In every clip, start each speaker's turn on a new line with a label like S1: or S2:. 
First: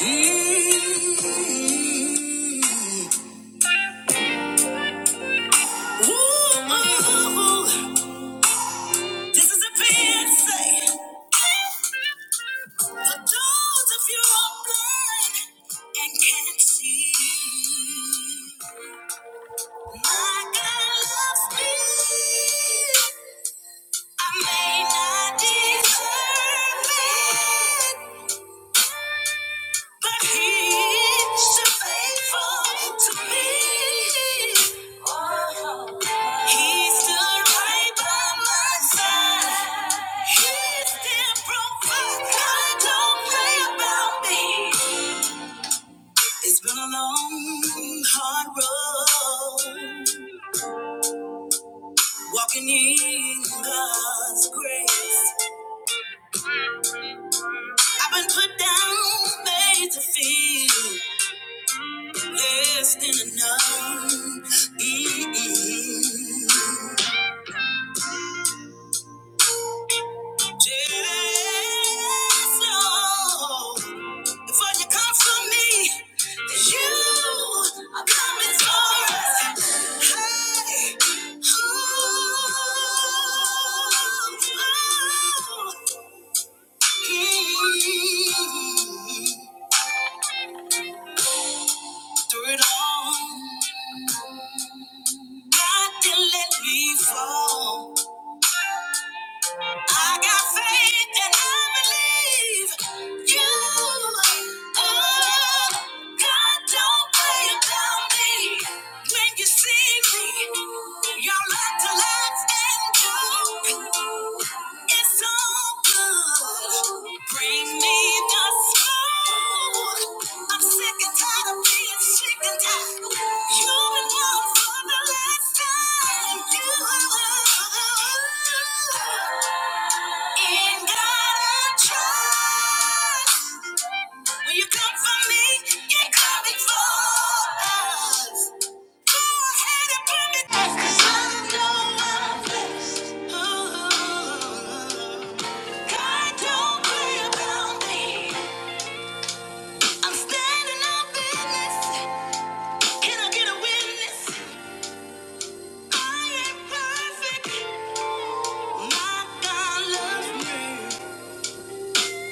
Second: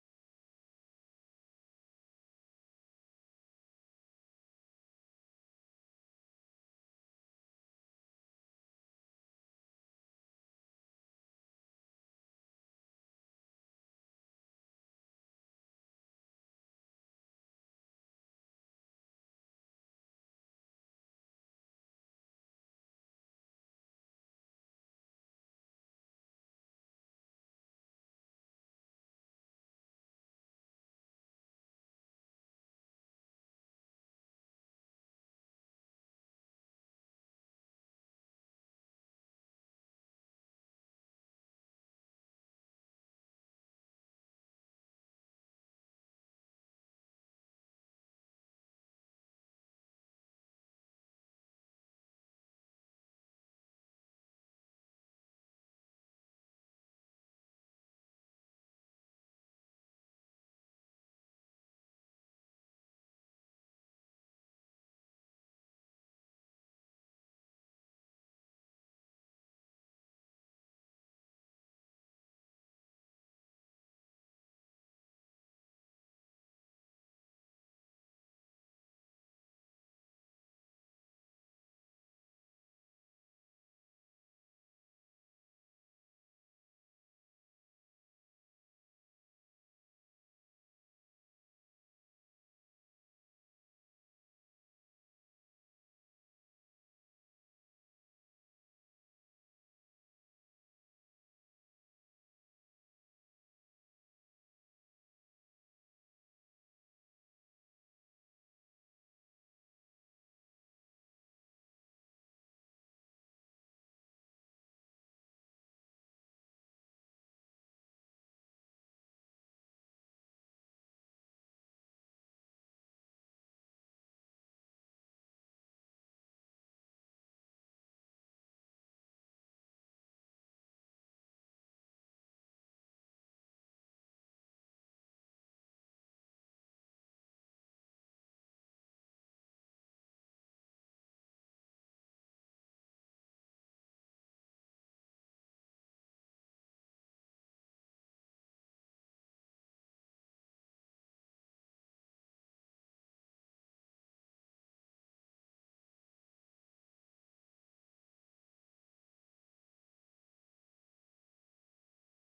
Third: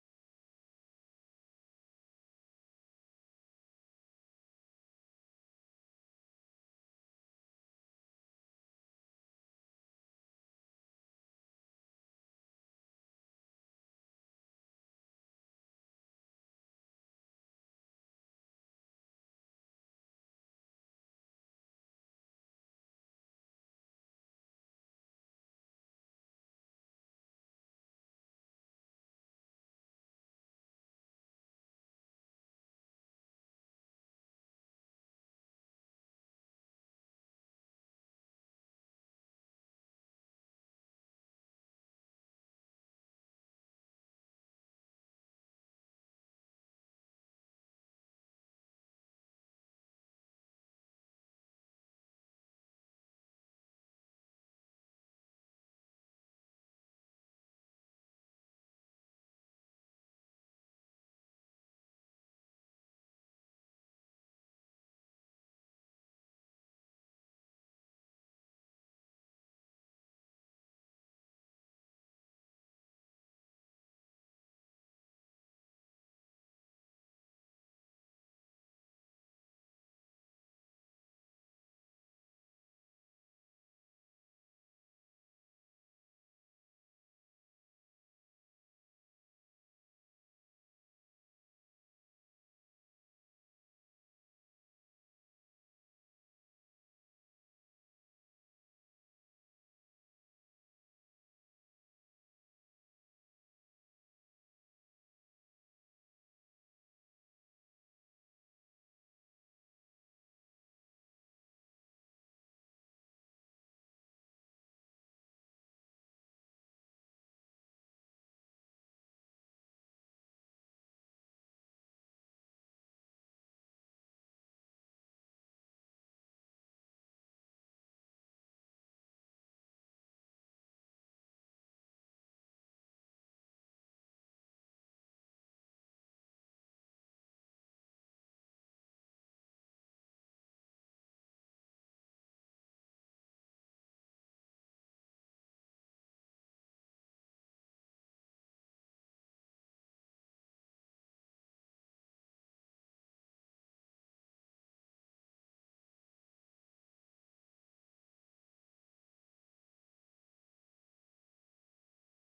S1: This is a Beyonce. For those of you blind and can't see, my God loves me. I may not deserve it, but He is so faithful to me. Oh. He stood right by my side. He still provides. I don't play about me. It's been a long, hard road. Walking in God's grace. I've been put down, made to feel less than enough. Mm-mm. Yes, Lord. For you come for me, you are coming for us. Hey, ooh, mm, through it all, God didn't let me fall. I got faith and I believe you. Oh, God, don't play about me. When you see me, y'all like to laugh and joke. It's all good. Bring me the smoke. I'm sick and tired of being sick and tired. You've been gone for the last time. You ain't got to trust. When you come for me, you're coming for us.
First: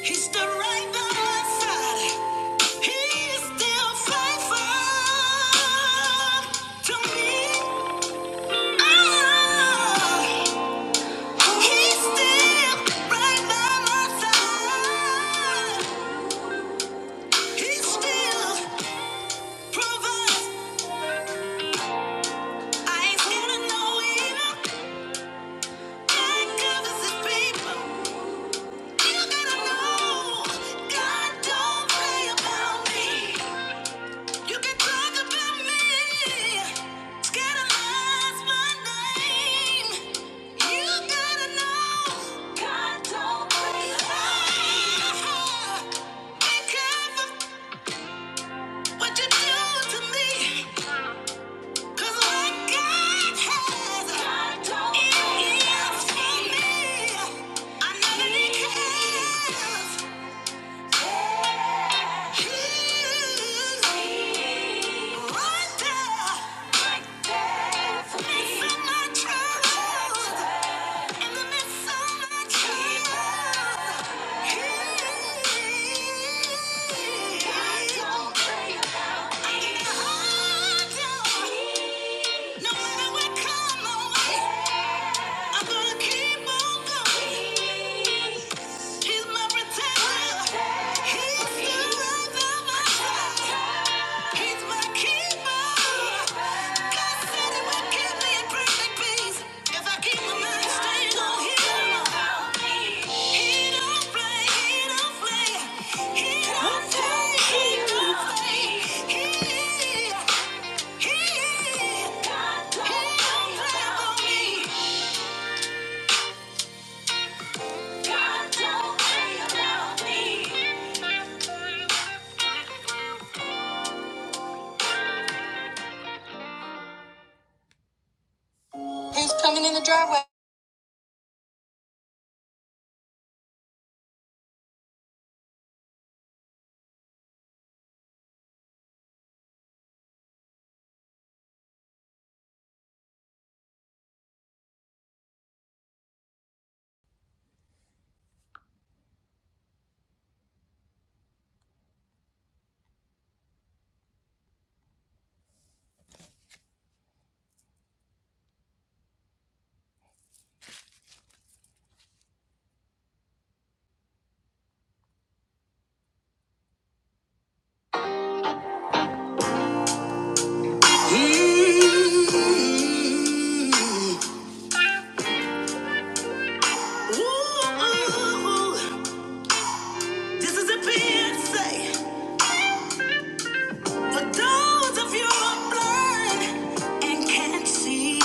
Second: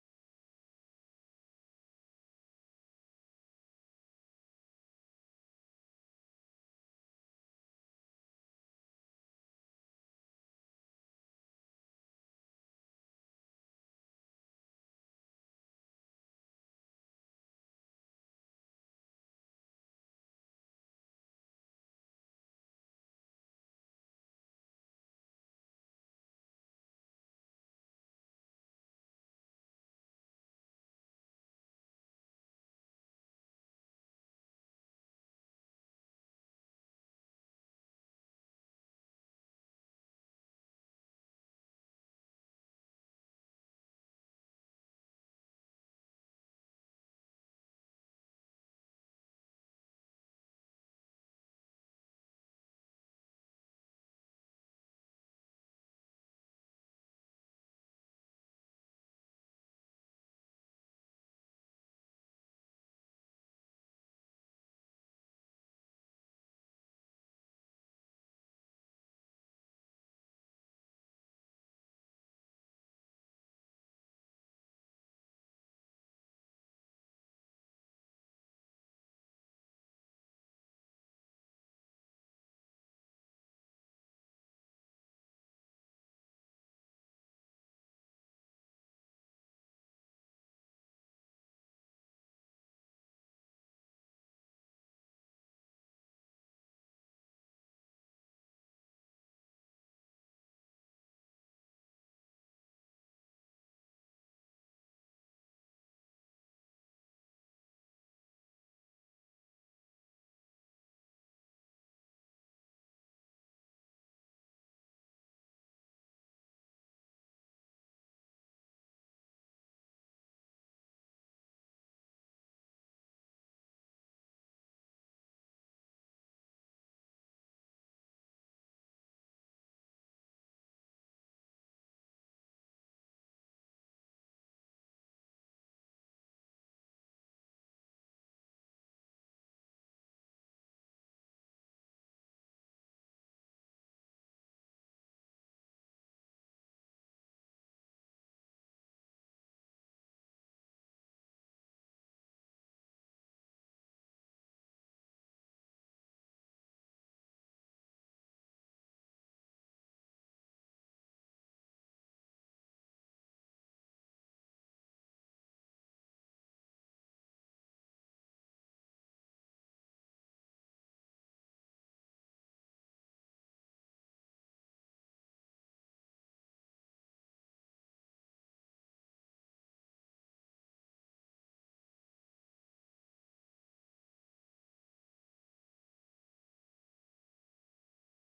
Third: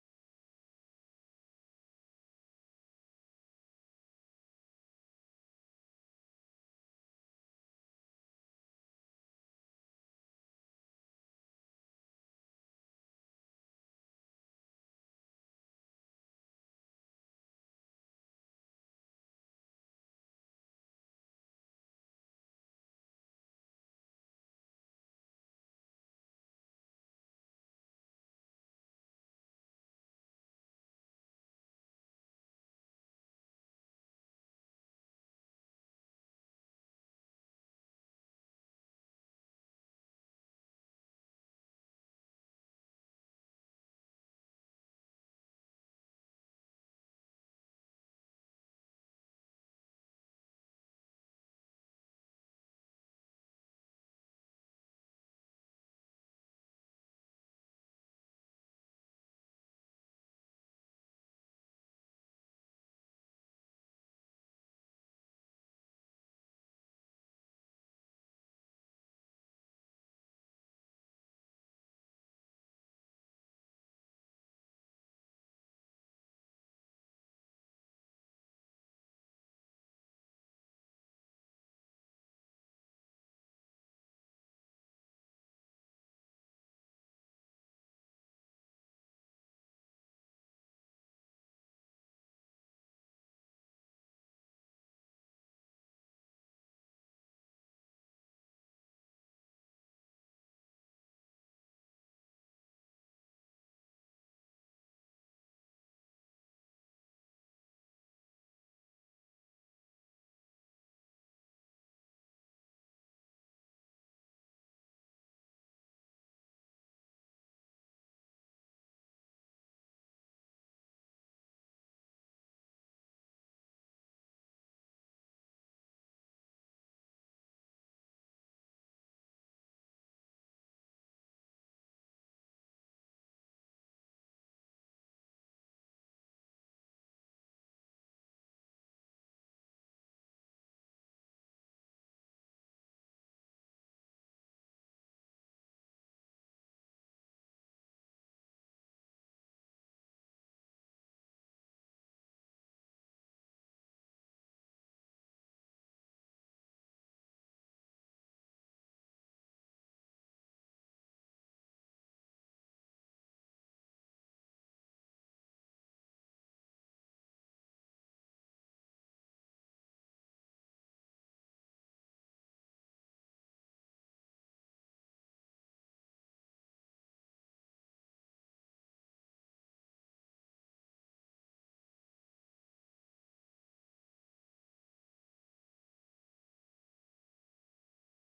S1: He's the right by my side. He is still faithful to me. ah! He's still right by my side. He still provides. I ain't scared of no evil. God covers his people. You gotta know God don't play about me. You can talk about me. Scandalize my name. You gotta know God don't play about me. What you do to me? 'Cause what God has, God don't it is for me. I know that He cares. He right there, makes my troubles in the midst of my troubles. He- he don't play, he don't play, he in the driveway. Mm-hmm. Ooh, ooh, ooh. This is a PSA for those of you who are blind and can't see.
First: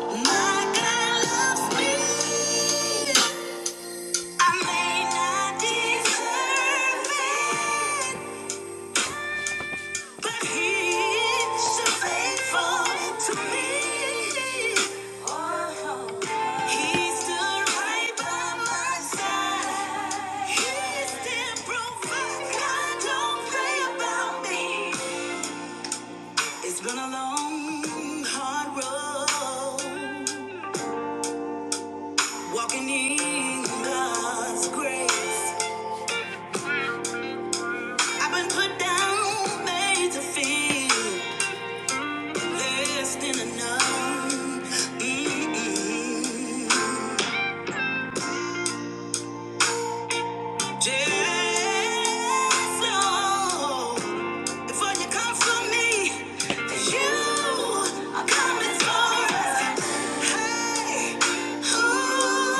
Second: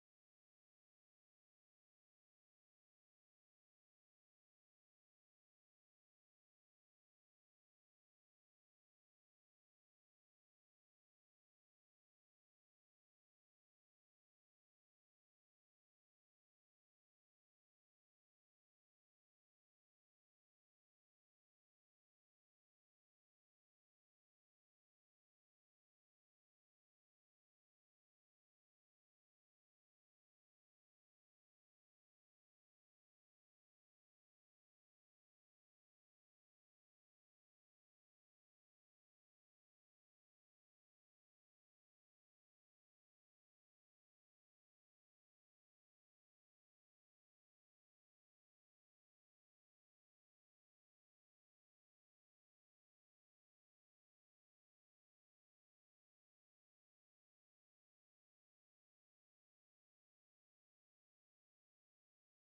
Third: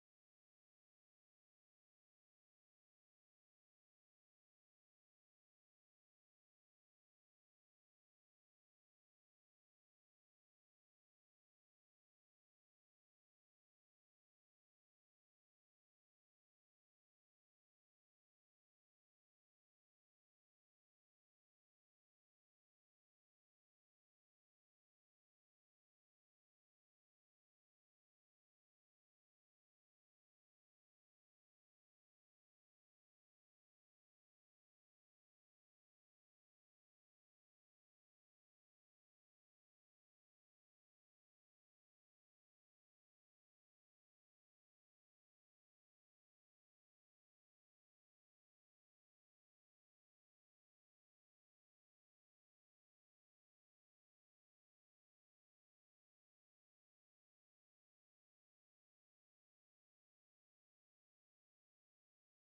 S1: My God loves me. I may not deserve it. But he's so faithful to me. Oh, he's still right by my side. He still provides. God don't play about me. It's been a long, hard road walking in God's grace. I've been put down, made to feel. Less enough. Just know before you come for me, you are coming for us. Hey, ooh,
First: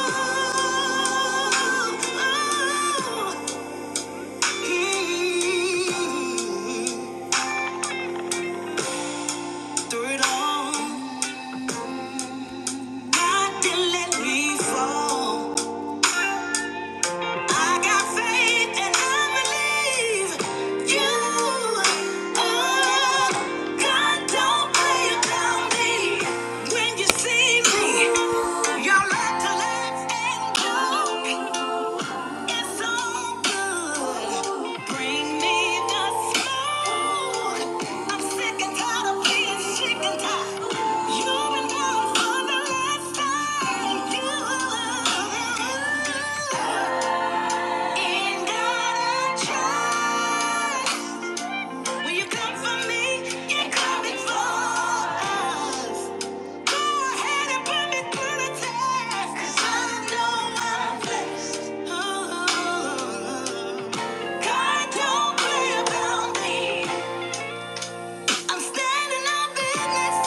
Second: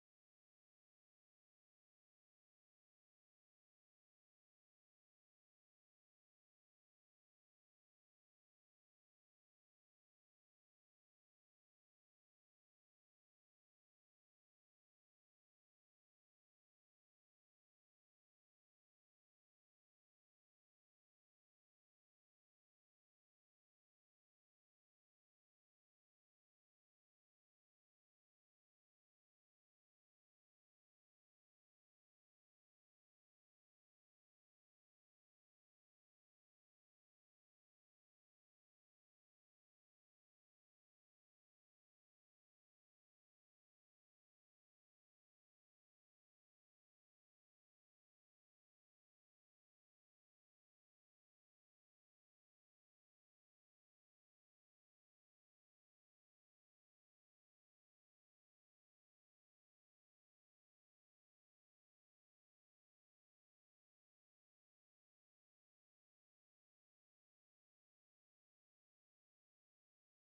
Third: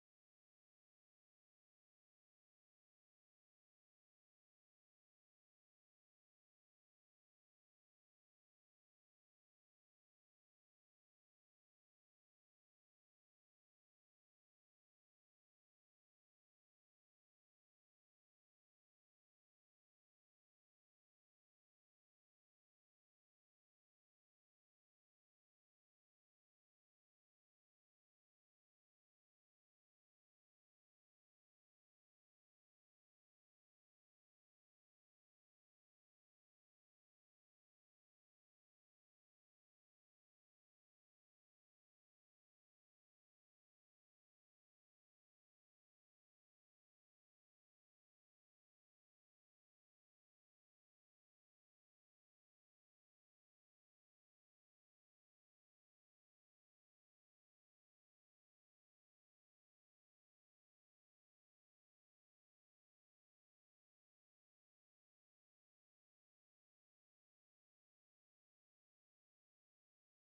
S1: ooh, mm. Through it all, Nothing let me fall. I got faith and I believe you. Oh, God don't play about me. When you see me, y'all like to laugh and joke. It's all good. Bring me the smoke. I'm sick and tired of being sick tired. You've been down for the last time. Ain't got a choice. When you come for me, you're coming for us. Go ahead and put me through the test, 'cause I know I'm blessed. Uh-huh. God don't play about me. I'm standing on business.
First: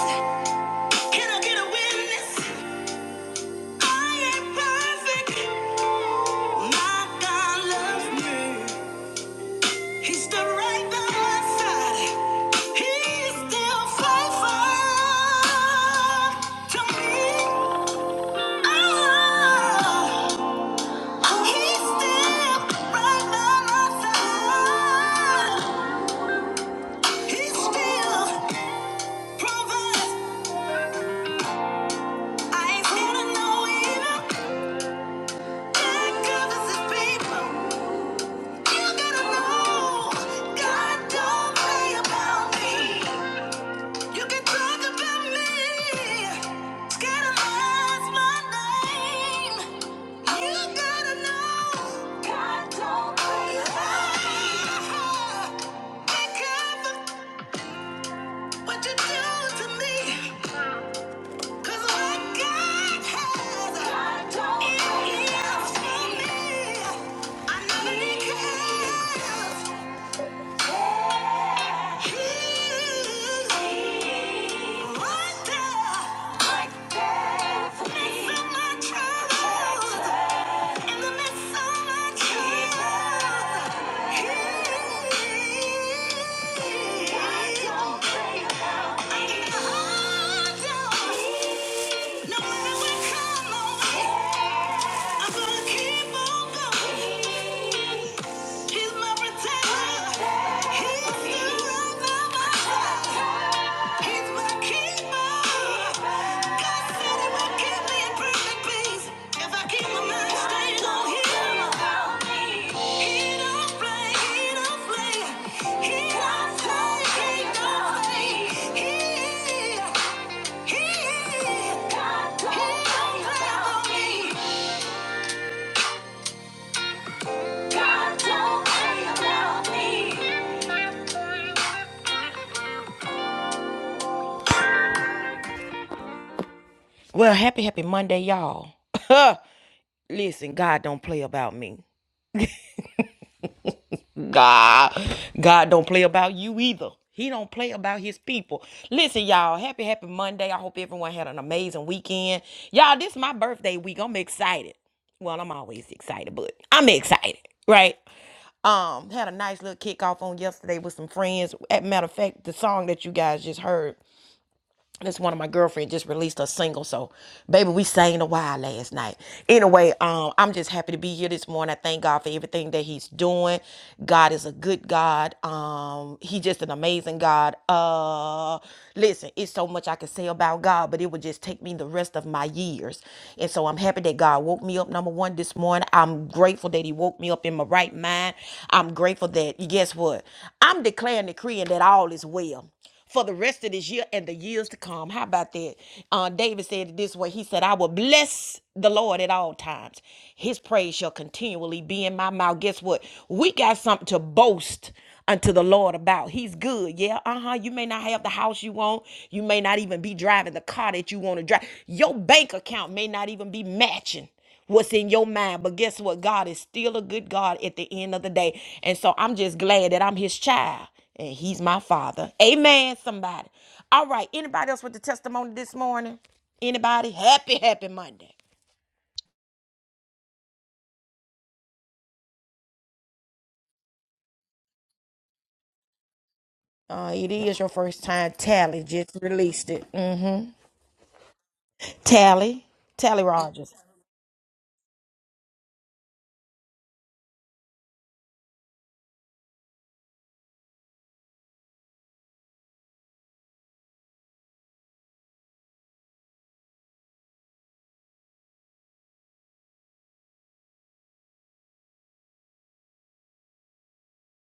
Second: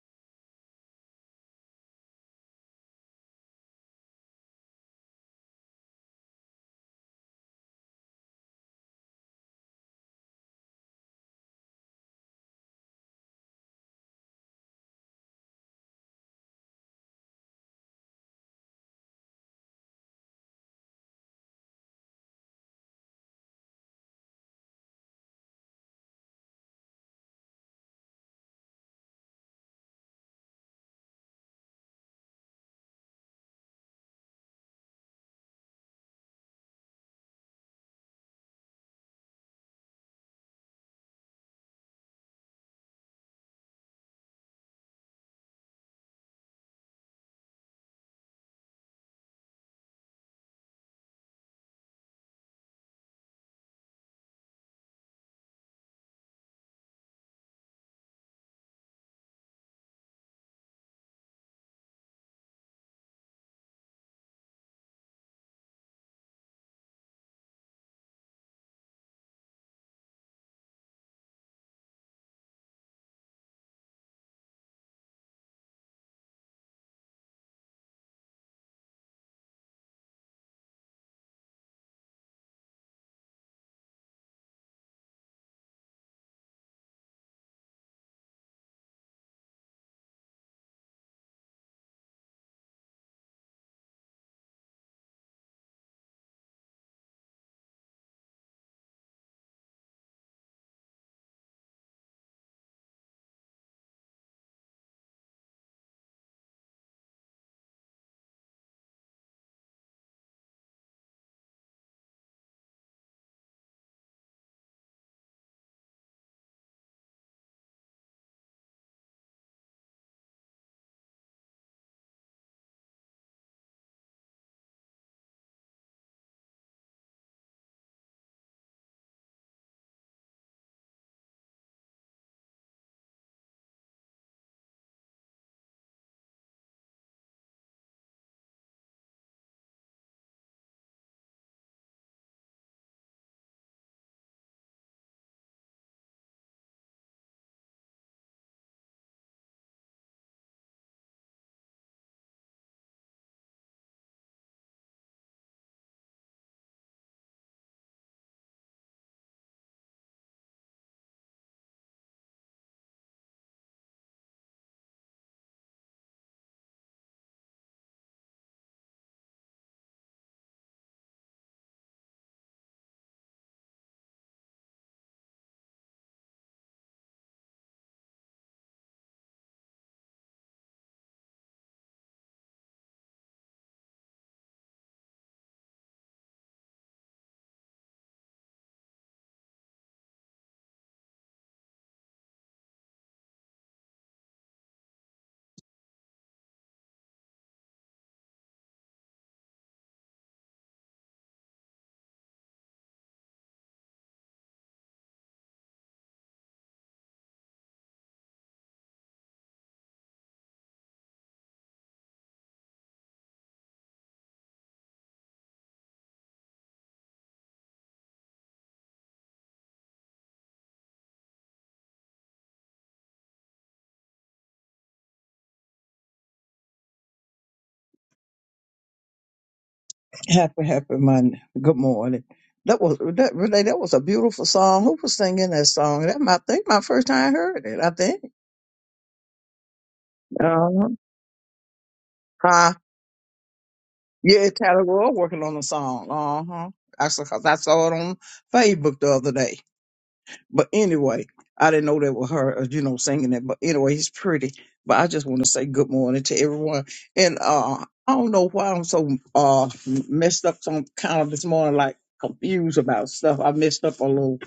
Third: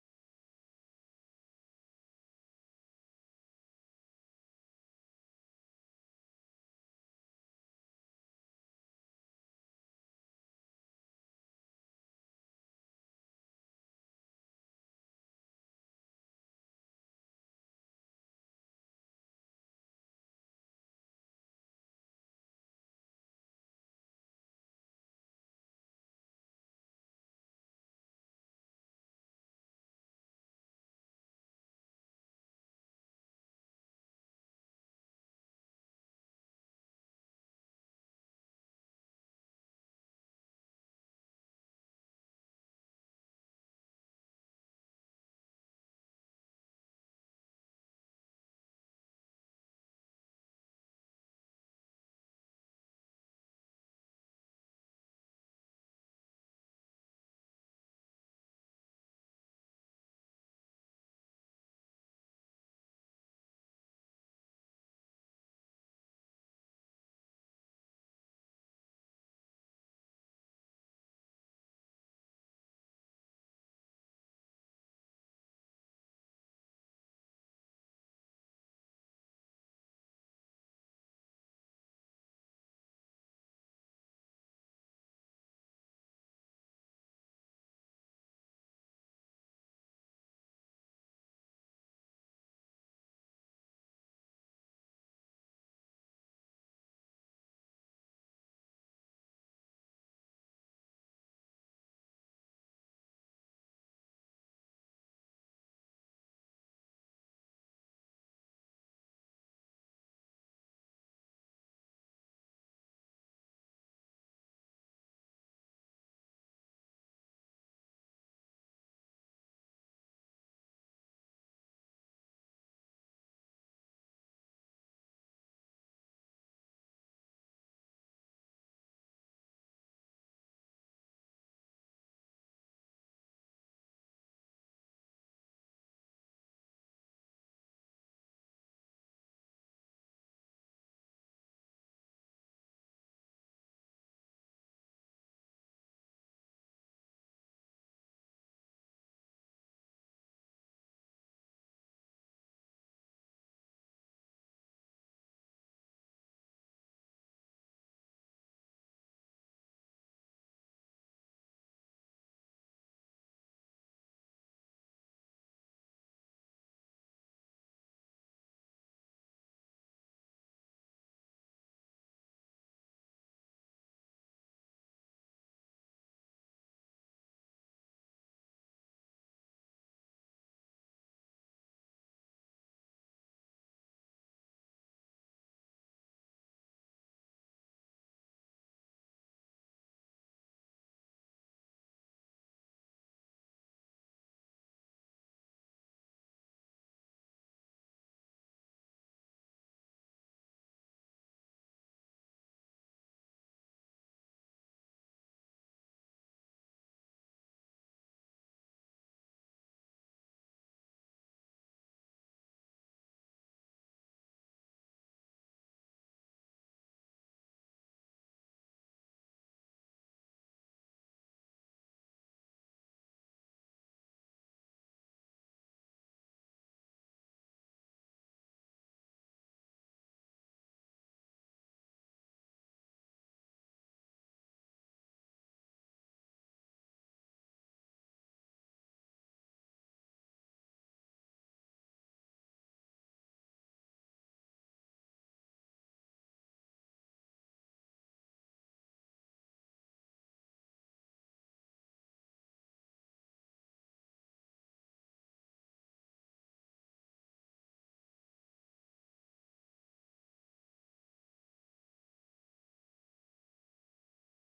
S1: Can I get a witness? I ain't perfect. My God loves me. He's still right by my side. He's still faithful to me. Oh, he's still right by my side. He still provides. I ain't scared of no evil. God covers his people. You gotta know God don't play about me. You can talk about me, scandalize my name. You gotta know, God don't play around. Be careful what you do to me, 'cause what God has, God do for me. I know that He cares. Yeah. I'm gonna keep on going. He's my protector. He's still right by my side. He's my keeper. God said he would keep me in perfect peace if I keep my mind stayed on him. He don't play, he don't play, he don't play, he don't play. He, he, he don't play for me. Well, happy, happy Monday, y'all. Listen, God don't play about me. God, God don't play about you either. He don't play about his people. Listen, y'all, happy, happy Monday. I hope everyone had an amazing weekend. Y'all, this is my birthday week. I'm excited. Well, I'm always excited, but I'm excited, right? Um, had a nice little kickoff on yesterday with some friends. As a matter of fact, the song that you guys just heard This one of my girlfriend just released a single, so baby, we sang a while last night. Anyway, um, I'm just happy to be here this morning. I thank God for everything that He's doing. God is a good God. Um, He just an amazing God. Uh, listen, it's so much I could say about God, but it would just take me the rest of my years. And so I'm happy that God woke me up. Number one, this morning, I'm grateful that He woke me up in my right mind. I'm grateful that guess what? I'm declaring, decreeing that all is well for the rest of this year and the years to come. How about that? Uh, David said it this way. He said, I will bless the Lord at all times. His praise shall continually be in my mouth. Guess what? We got something to boast unto the Lord about. He's good. Yeah, uh-huh. You may not have the house you want. You may not even be driving the car that you want to drive. Your bank account may not even be matching what's in your mind. But guess what? God is still a good God at the end of the day. And so I'm just glad that I'm his child and he's my father. Amen, somebody. All right. Anybody else with the testimony this morning? Anybody? Happy, happy Monday.
S2: Happy, happy Monday. Good morning. That was that really that was a beautiful song. Who was singing that song? That my I think my first
S1: Uh,
S2: time I
S1: it is
S2: heard
S1: your
S2: it. I
S1: first
S2: think.
S1: time. Tally just released it. Mm-hmm.
S2: Uh-huh.
S1: Tally.
S2: Uh,
S1: Tally Rogers.
S2: yeah, Tyler Roy working on the song. Uh huh. Actually, 'cause I saw it on Facebook the other day. But anyway, I didn't know that was her, uh, you know, singing it. But anyway, he's pretty. But I just want to say good morning to everyone. And uh, I don't know why I'm so uh messed up. Some kind of this morning, like confused about stuff. I messed up a little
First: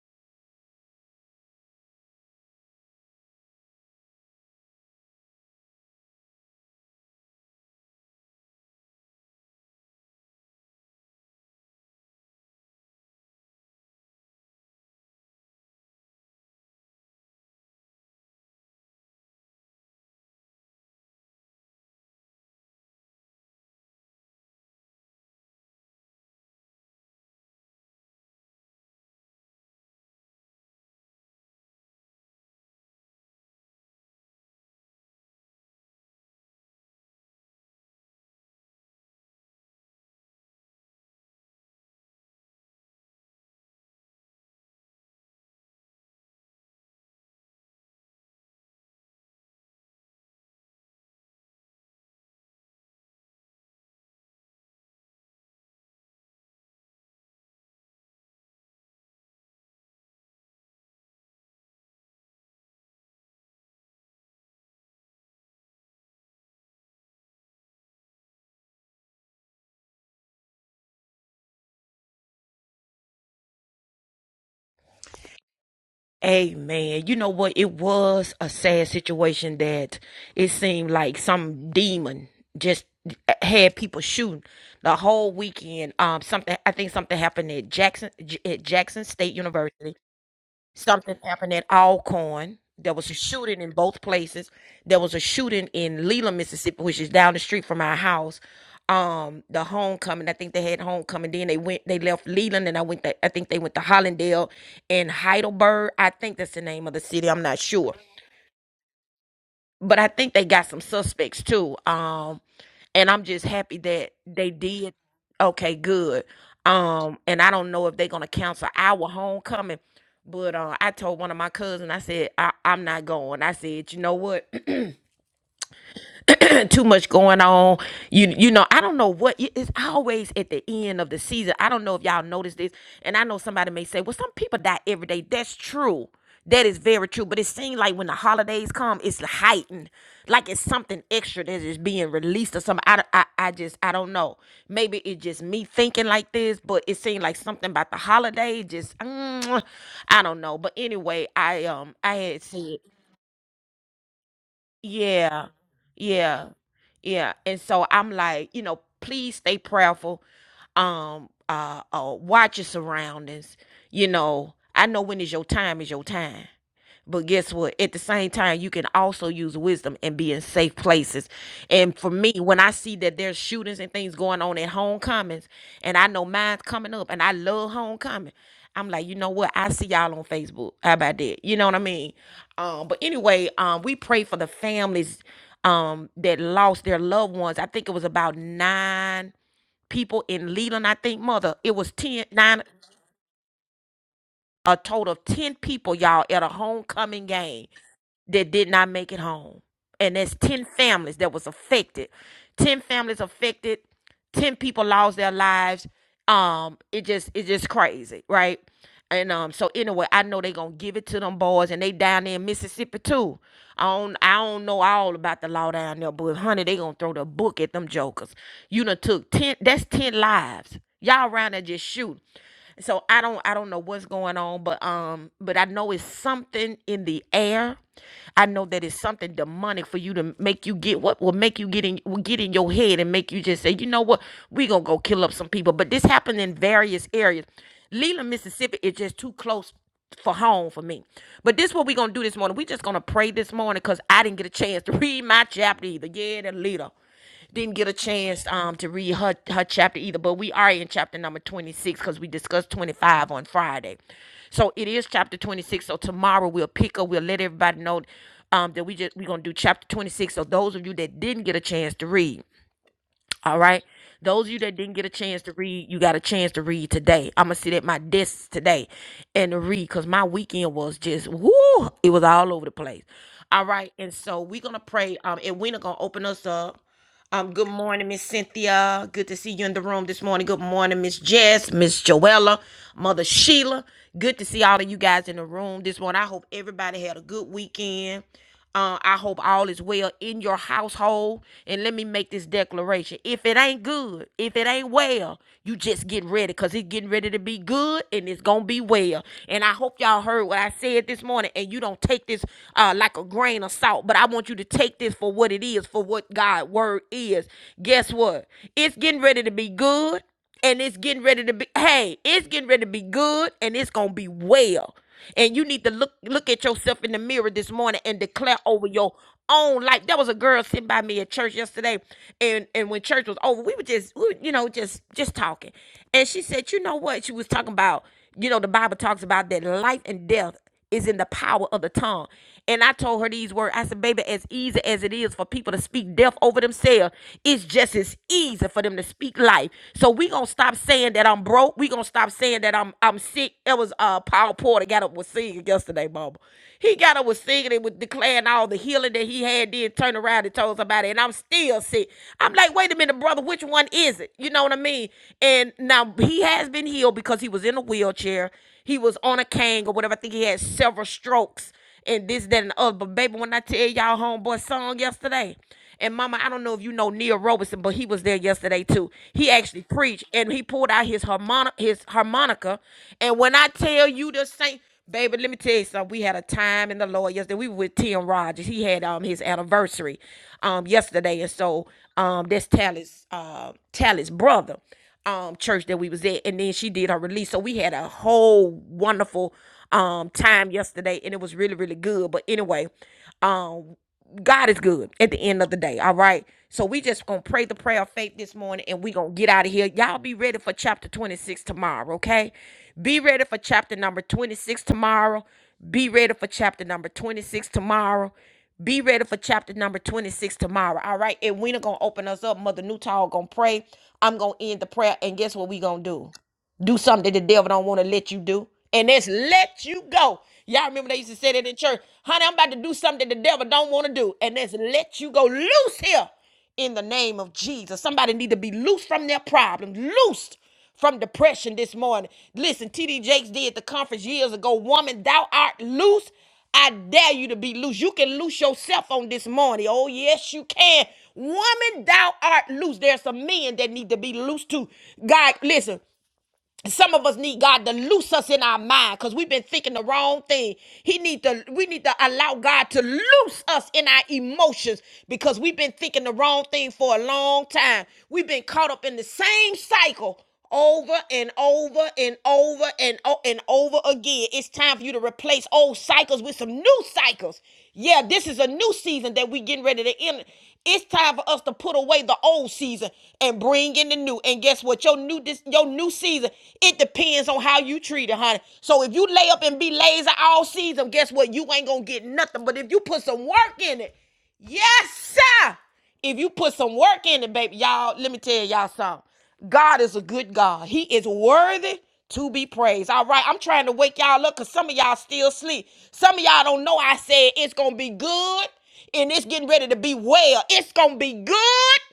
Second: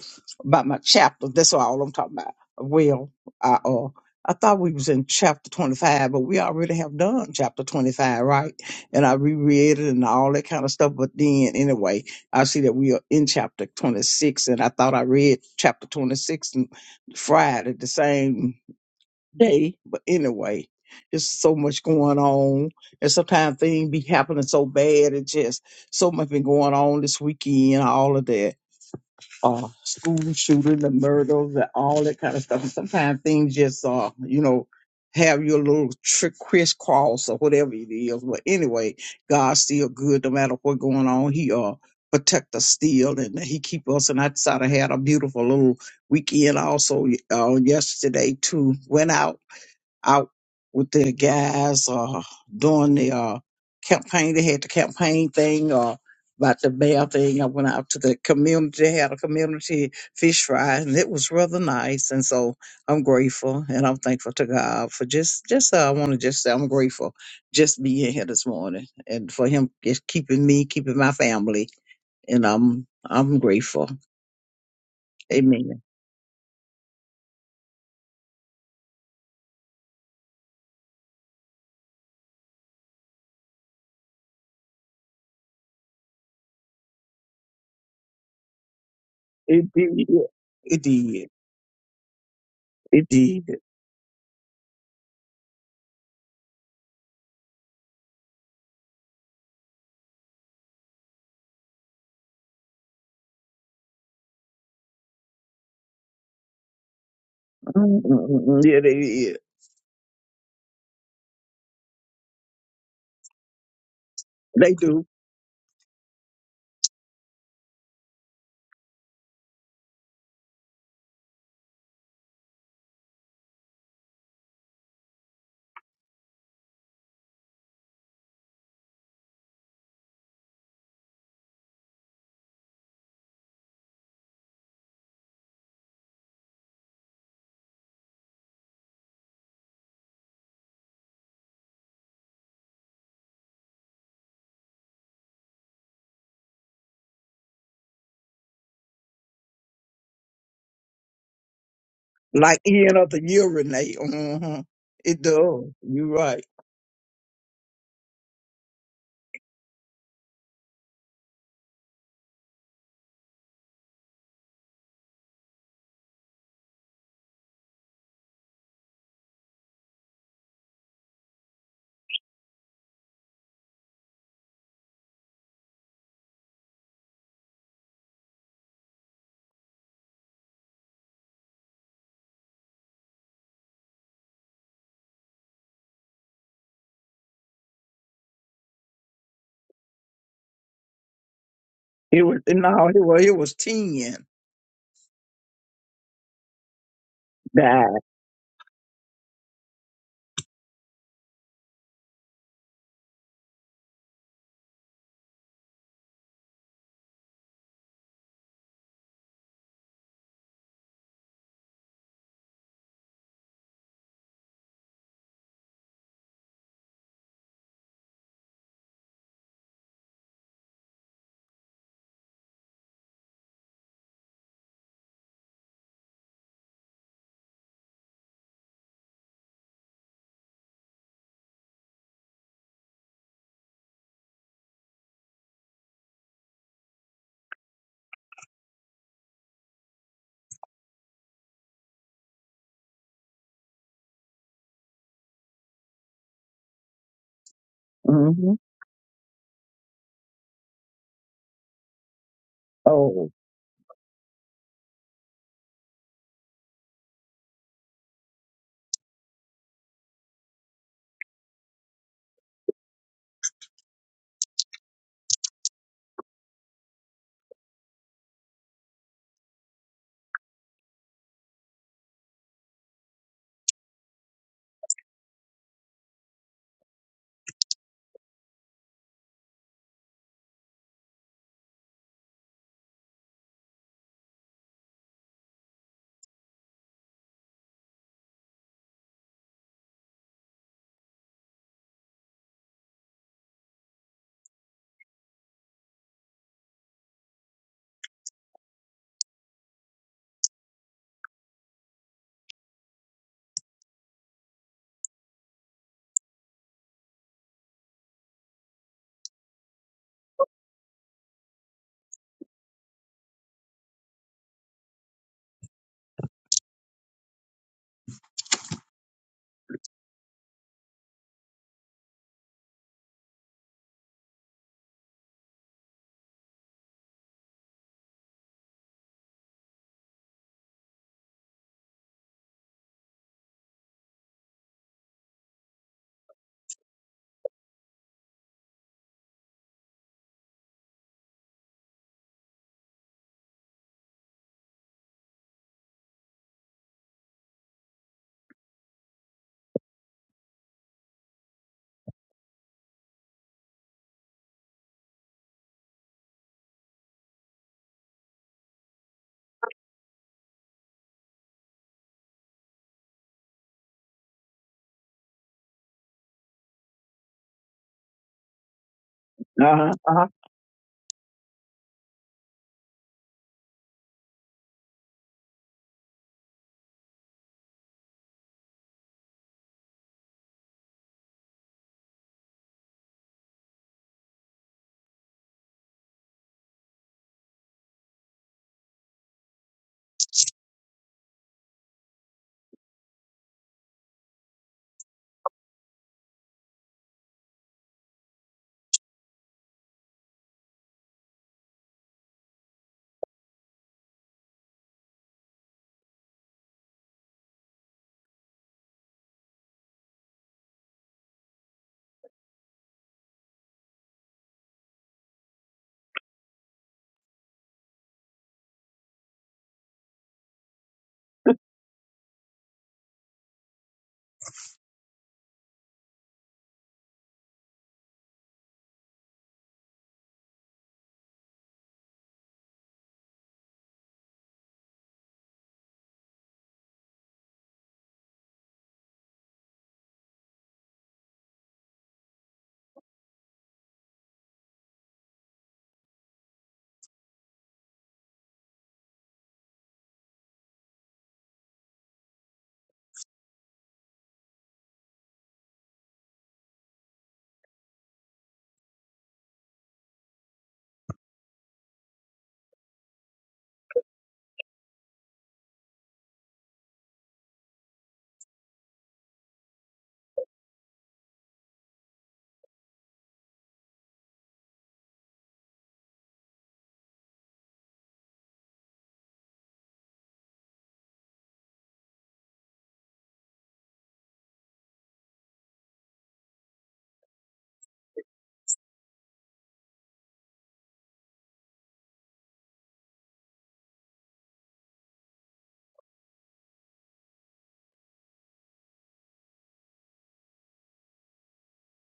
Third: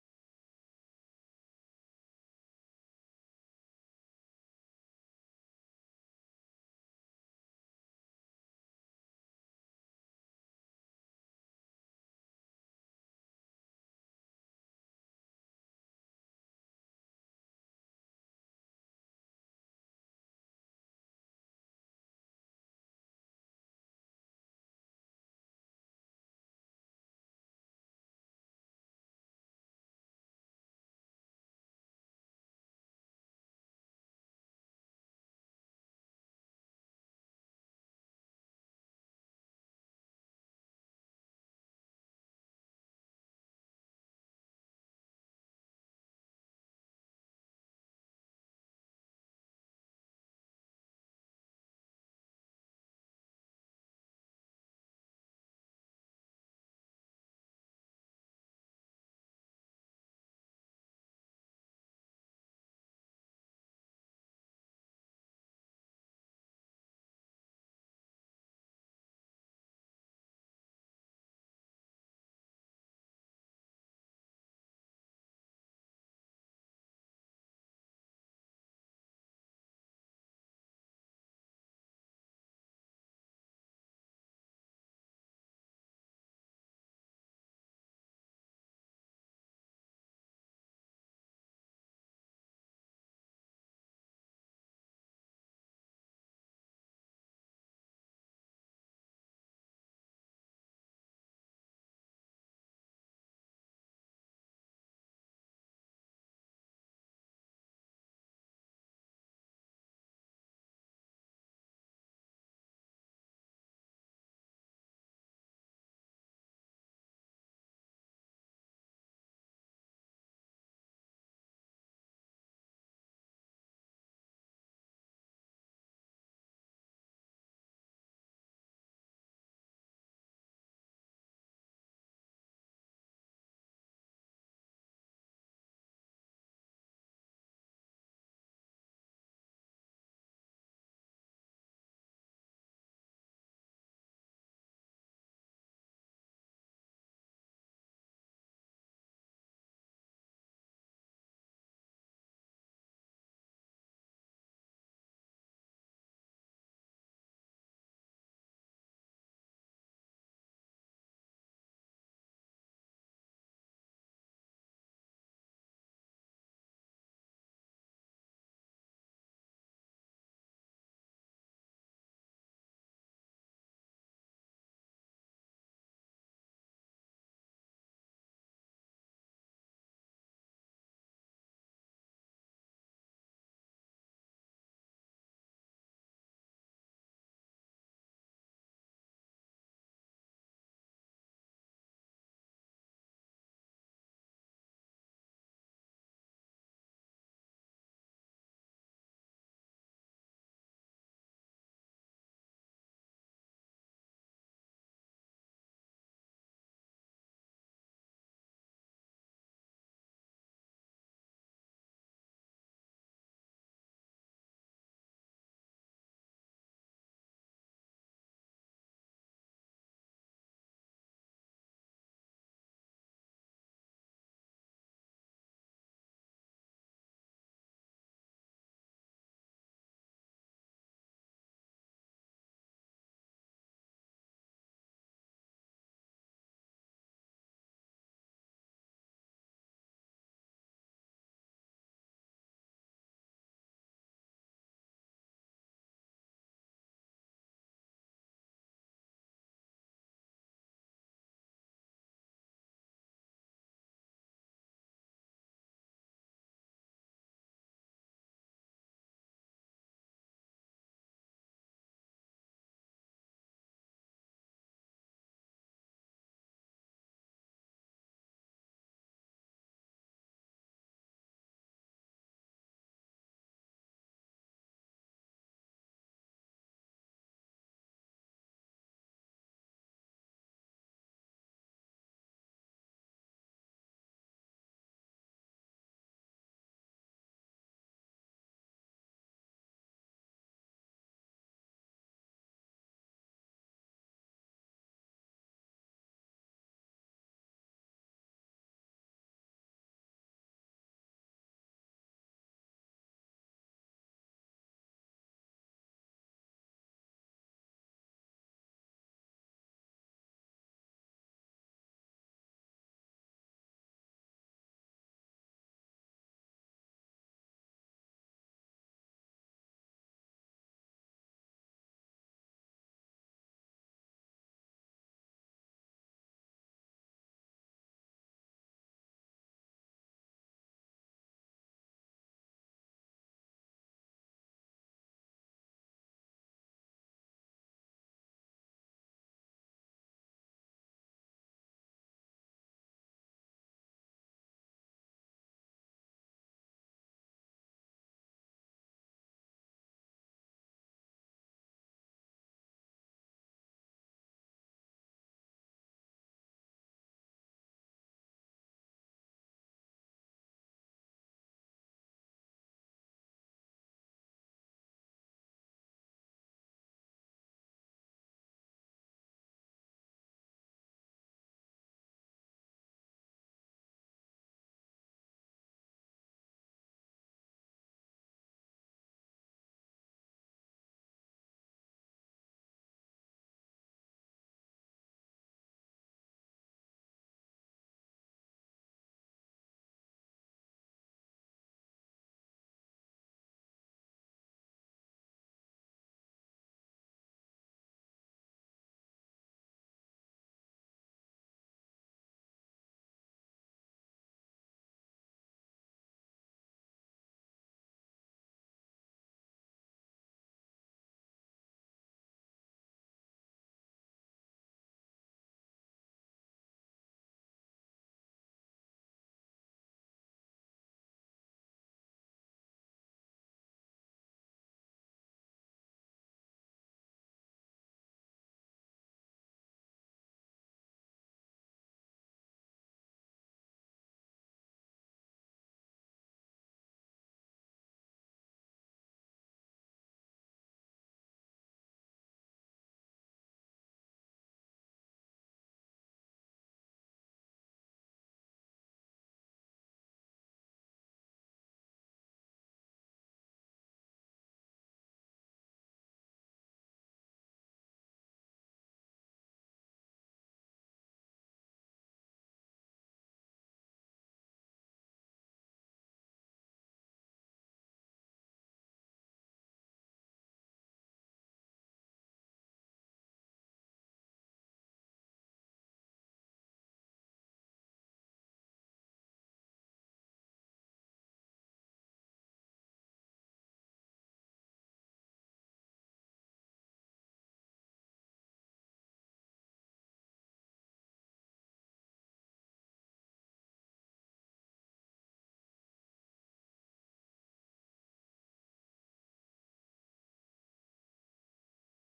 S2: about my chapter. That's all I'm talking about. Well, I uh. I thought we was in chapter 25, but we already have done chapter 25, right? And I reread it and all that kind of stuff. But then, anyway, I see that we are in chapter 26, and I thought I read chapter 26 and Friday the same day, but anyway, there's so much going on, and sometimes things be happening so bad. It just so much been going on this weekend, all of that uh, school shooting, the murders, and all that kind of stuff. And sometimes things just, uh, you know, have your little trick crisscross or whatever it is. But anyway, God's still good no matter what's going on. He uh protect us still and he keep us. And I decided I had a beautiful little weekend also uh, yesterday too. Went out out with their guys uh, doing the uh, campaign. They had the campaign thing or about the mayor thing. I went out to the community. They had a community fish fry, and it was rather nice. And so I'm grateful and I'm thankful to God for just just. Uh, I want to just say I'm grateful just being here this morning and for Him just keeping me, keeping my family, and I'm I'm grateful. Amen.
S1: Amen. You know what? It was a sad situation that it seemed like some demon just had people shooting the whole weekend. Um, something I think something happened at Jackson at Jackson State
S2: It
S1: University.
S2: did. It
S1: Something
S2: did.
S1: happened at Alcorn. There
S2: It
S1: was a
S2: did.
S1: shooting in both places. There was a shooting in Leland, Mississippi, which is down the street from our house. Um, the homecoming. I think they had homecoming. Then they went. They left Leland, and I went. To, I think they went to Hollandale and Heidelberg. I think that's the name of the city. I'm not sure
S2: Mm, mm, mm, mm. Yeah, it is.
S1: but I think they got some suspects too. Um, and I'm just happy that they
S2: They
S1: did.
S2: do.
S1: Okay, good. Um, and I don't know if they're gonna cancel our homecoming, but uh, I told one of my cousins, I said I, I'm not going. I said, you know what? too much going on. You you know, I don't know what it's always at the end of the season. I don't know if y'all notice this, and I know somebody may say, "Well, some people die every day." That's true. That is very true. But it seems like when the holidays come, it's heightened. Like it's something extra that is being released or something. I, I, I just, I don't know. Maybe it's just me thinking like this, but it seemed like something about the holiday just, mm, I don't know. But anyway, I um, I had
S2: Like
S1: seen
S2: end of the year, Renee. hmm It
S1: yeah.
S2: does. You're right.
S1: Yeah. Yeah. And so I'm like, you know, please stay prayerful. Um, uh, uh watch your surroundings. You know, I know when is your time is your time. But guess what? At the same time, you can also use wisdom and be in safe places. And for me, when I see that there's shootings and things going on at homecomings, and I know mine's coming up, and I love homecoming, I'm like, you know what? I see y'all on Facebook. How about that? You know what I mean? Um, but anyway, um, we pray for the families um that lost their loved ones. I think it was about nine people in Leland. I think mother, it was
S2: It
S1: ten
S2: was
S1: nine
S2: no, it was it was ten
S1: a total of ten people, y'all, at a homecoming game
S2: that.
S1: that did not make it home. And there's 10 families that was affected. 10 families affected. 10 people lost their lives. Um, it just it's just crazy, right? And um, so anyway, I know they gonna give it to them boys and they down there in Mississippi too. I don't I don't know all about the law down there, but honey, they gonna throw the book at them jokers. You done took ten that's ten lives. Y'all around there just shoot. So I don't I don't know what's going on, but um, but I know it's something in the air. I know that it's something demonic for you to make you get what will make you get in will get in your head and make you just say, you know what, we gonna go kill up some people. But this happened in various areas. Leland, Mississippi is just too close for home for me. But this what we gonna do this morning. We just gonna pray this morning because I didn't get a chance to read my chapter either. Yeah, the leader didn't get a chance
S2: hmm
S1: um to read her her chapter either but we are in chapter number 26 because we discussed
S2: Oh,
S1: 25 on friday so it is chapter 26 so tomorrow we'll pick up we'll let everybody know um that we just we're gonna do chapter 26 so those of you that didn't get a chance to read all right those of you that didn't get a chance to read you got a chance to read today i'm gonna sit at my desk today and read because my weekend was just whoo it was all over the place all right and so we're gonna pray um and we're gonna open us up um, good morning, Miss Cynthia. Good to see you in the room this morning. Good morning, Miss Jess, Miss Joella, Mother Sheila. Good to see all of you guys in the room this morning. I hope everybody had a good weekend. Uh, I hope all is well in your household. And let me make this declaration. If it ain't good, if it ain't well, you just get ready because it's getting ready to be good and it's going to be well. And I hope y'all heard what I said this morning and you don't take this uh, like a grain of salt, but I want you to take this for what it is, for what what God word is, guess what? It's getting ready to be good and it's getting ready to be hey, it's getting ready to be good and it's going to be well. And you need to look look at yourself in the mirror this morning and declare over your own life. There was a girl sitting by me at church yesterday, and and when church was over, we were just we were, you know just just talking, and she said, you know what? She was talking about you know the Bible talks about that life and death is in the power of the tongue. And I told her these words. I said, baby, as easy as it is for people to speak death over themselves, it's just as easy for them to speak life. So we gonna stop saying that I'm broke. We gonna stop saying that I'm I'm sick. It was uh Paul Porter got up was singing yesterday, mama. He got up was singing and was declaring all the healing that he had, then turned around and told somebody, and I'm still sick. I'm like, wait a minute, brother, which one is it? You know what I mean? And now he has been healed because he was in a wheelchair he was on a cane or whatever. I think he had several strokes and this, that, and the other. But baby, when I tell y'all homeboy song yesterday, and mama, I don't know if you know Neil Robinson, but he was there yesterday too. He actually
S2: uh-huh.
S1: preached
S2: uh-huh.
S1: and he pulled out his harmonica his harmonica. And when I tell you the same Baby, let me tell you something. We had a time in the Lord yesterday. We were with Tim Rogers. He had um his anniversary um yesterday. And so um that's Tally's uh Tally's brother um church that we was at and then she did her release so we had a whole wonderful um time yesterday and it was really really good but anyway um God is good at the end of the day. All right. So we just gonna pray the prayer of faith this morning and we gonna get out of here. Y'all be ready for chapter 26 tomorrow, okay? Be ready for chapter number 26 tomorrow. Be ready for chapter number 26 tomorrow. Be ready for chapter number 26 tomorrow. All right. And we're gonna open us up. Mother Newtall gonna pray. I'm gonna end the prayer. And guess what we gonna do? do something that the devil don't want to let you do. And that's let you go. Y'all remember they used to say that in church, honey, I'm about to do something that the devil don't want to do. And that's let you go. Loose here in the name of Jesus. Somebody need to be loose from their problem, loosed from depression this morning. Listen, TD Jakes did the conference years ago. Woman, thou art loose. I dare you to be loose. You can loose yourself on this morning. Oh, yes, you can. Woman, thou art loose. There's some men that need to be loose too. God, listen some of us need God to loose us in our mind because we've been thinking the wrong thing. He need to we need to allow God to loose us in our emotions because we've been thinking the wrong thing for a long time. We've been caught up in the same cycle over and over and over and o- and over again. It's time for you to replace old cycles with some new cycles. Yeah, this is a new season that we getting ready to enter it's time for us to put away the old season and bring in the new. And guess what? Your new this, your new season, it depends on how you treat it, honey. So if you lay up and be lazy all season, guess what? You ain't gonna get nothing. But if you put some work in it, yes, sir. If you put some work in it, baby, y'all, let me tell y'all something. God is a good God. He is worthy to be praised. All right, I'm trying to wake y'all up because some of y'all still sleep. Some of y'all don't know I said it's going to be good and it's getting ready to be well. It's going to be good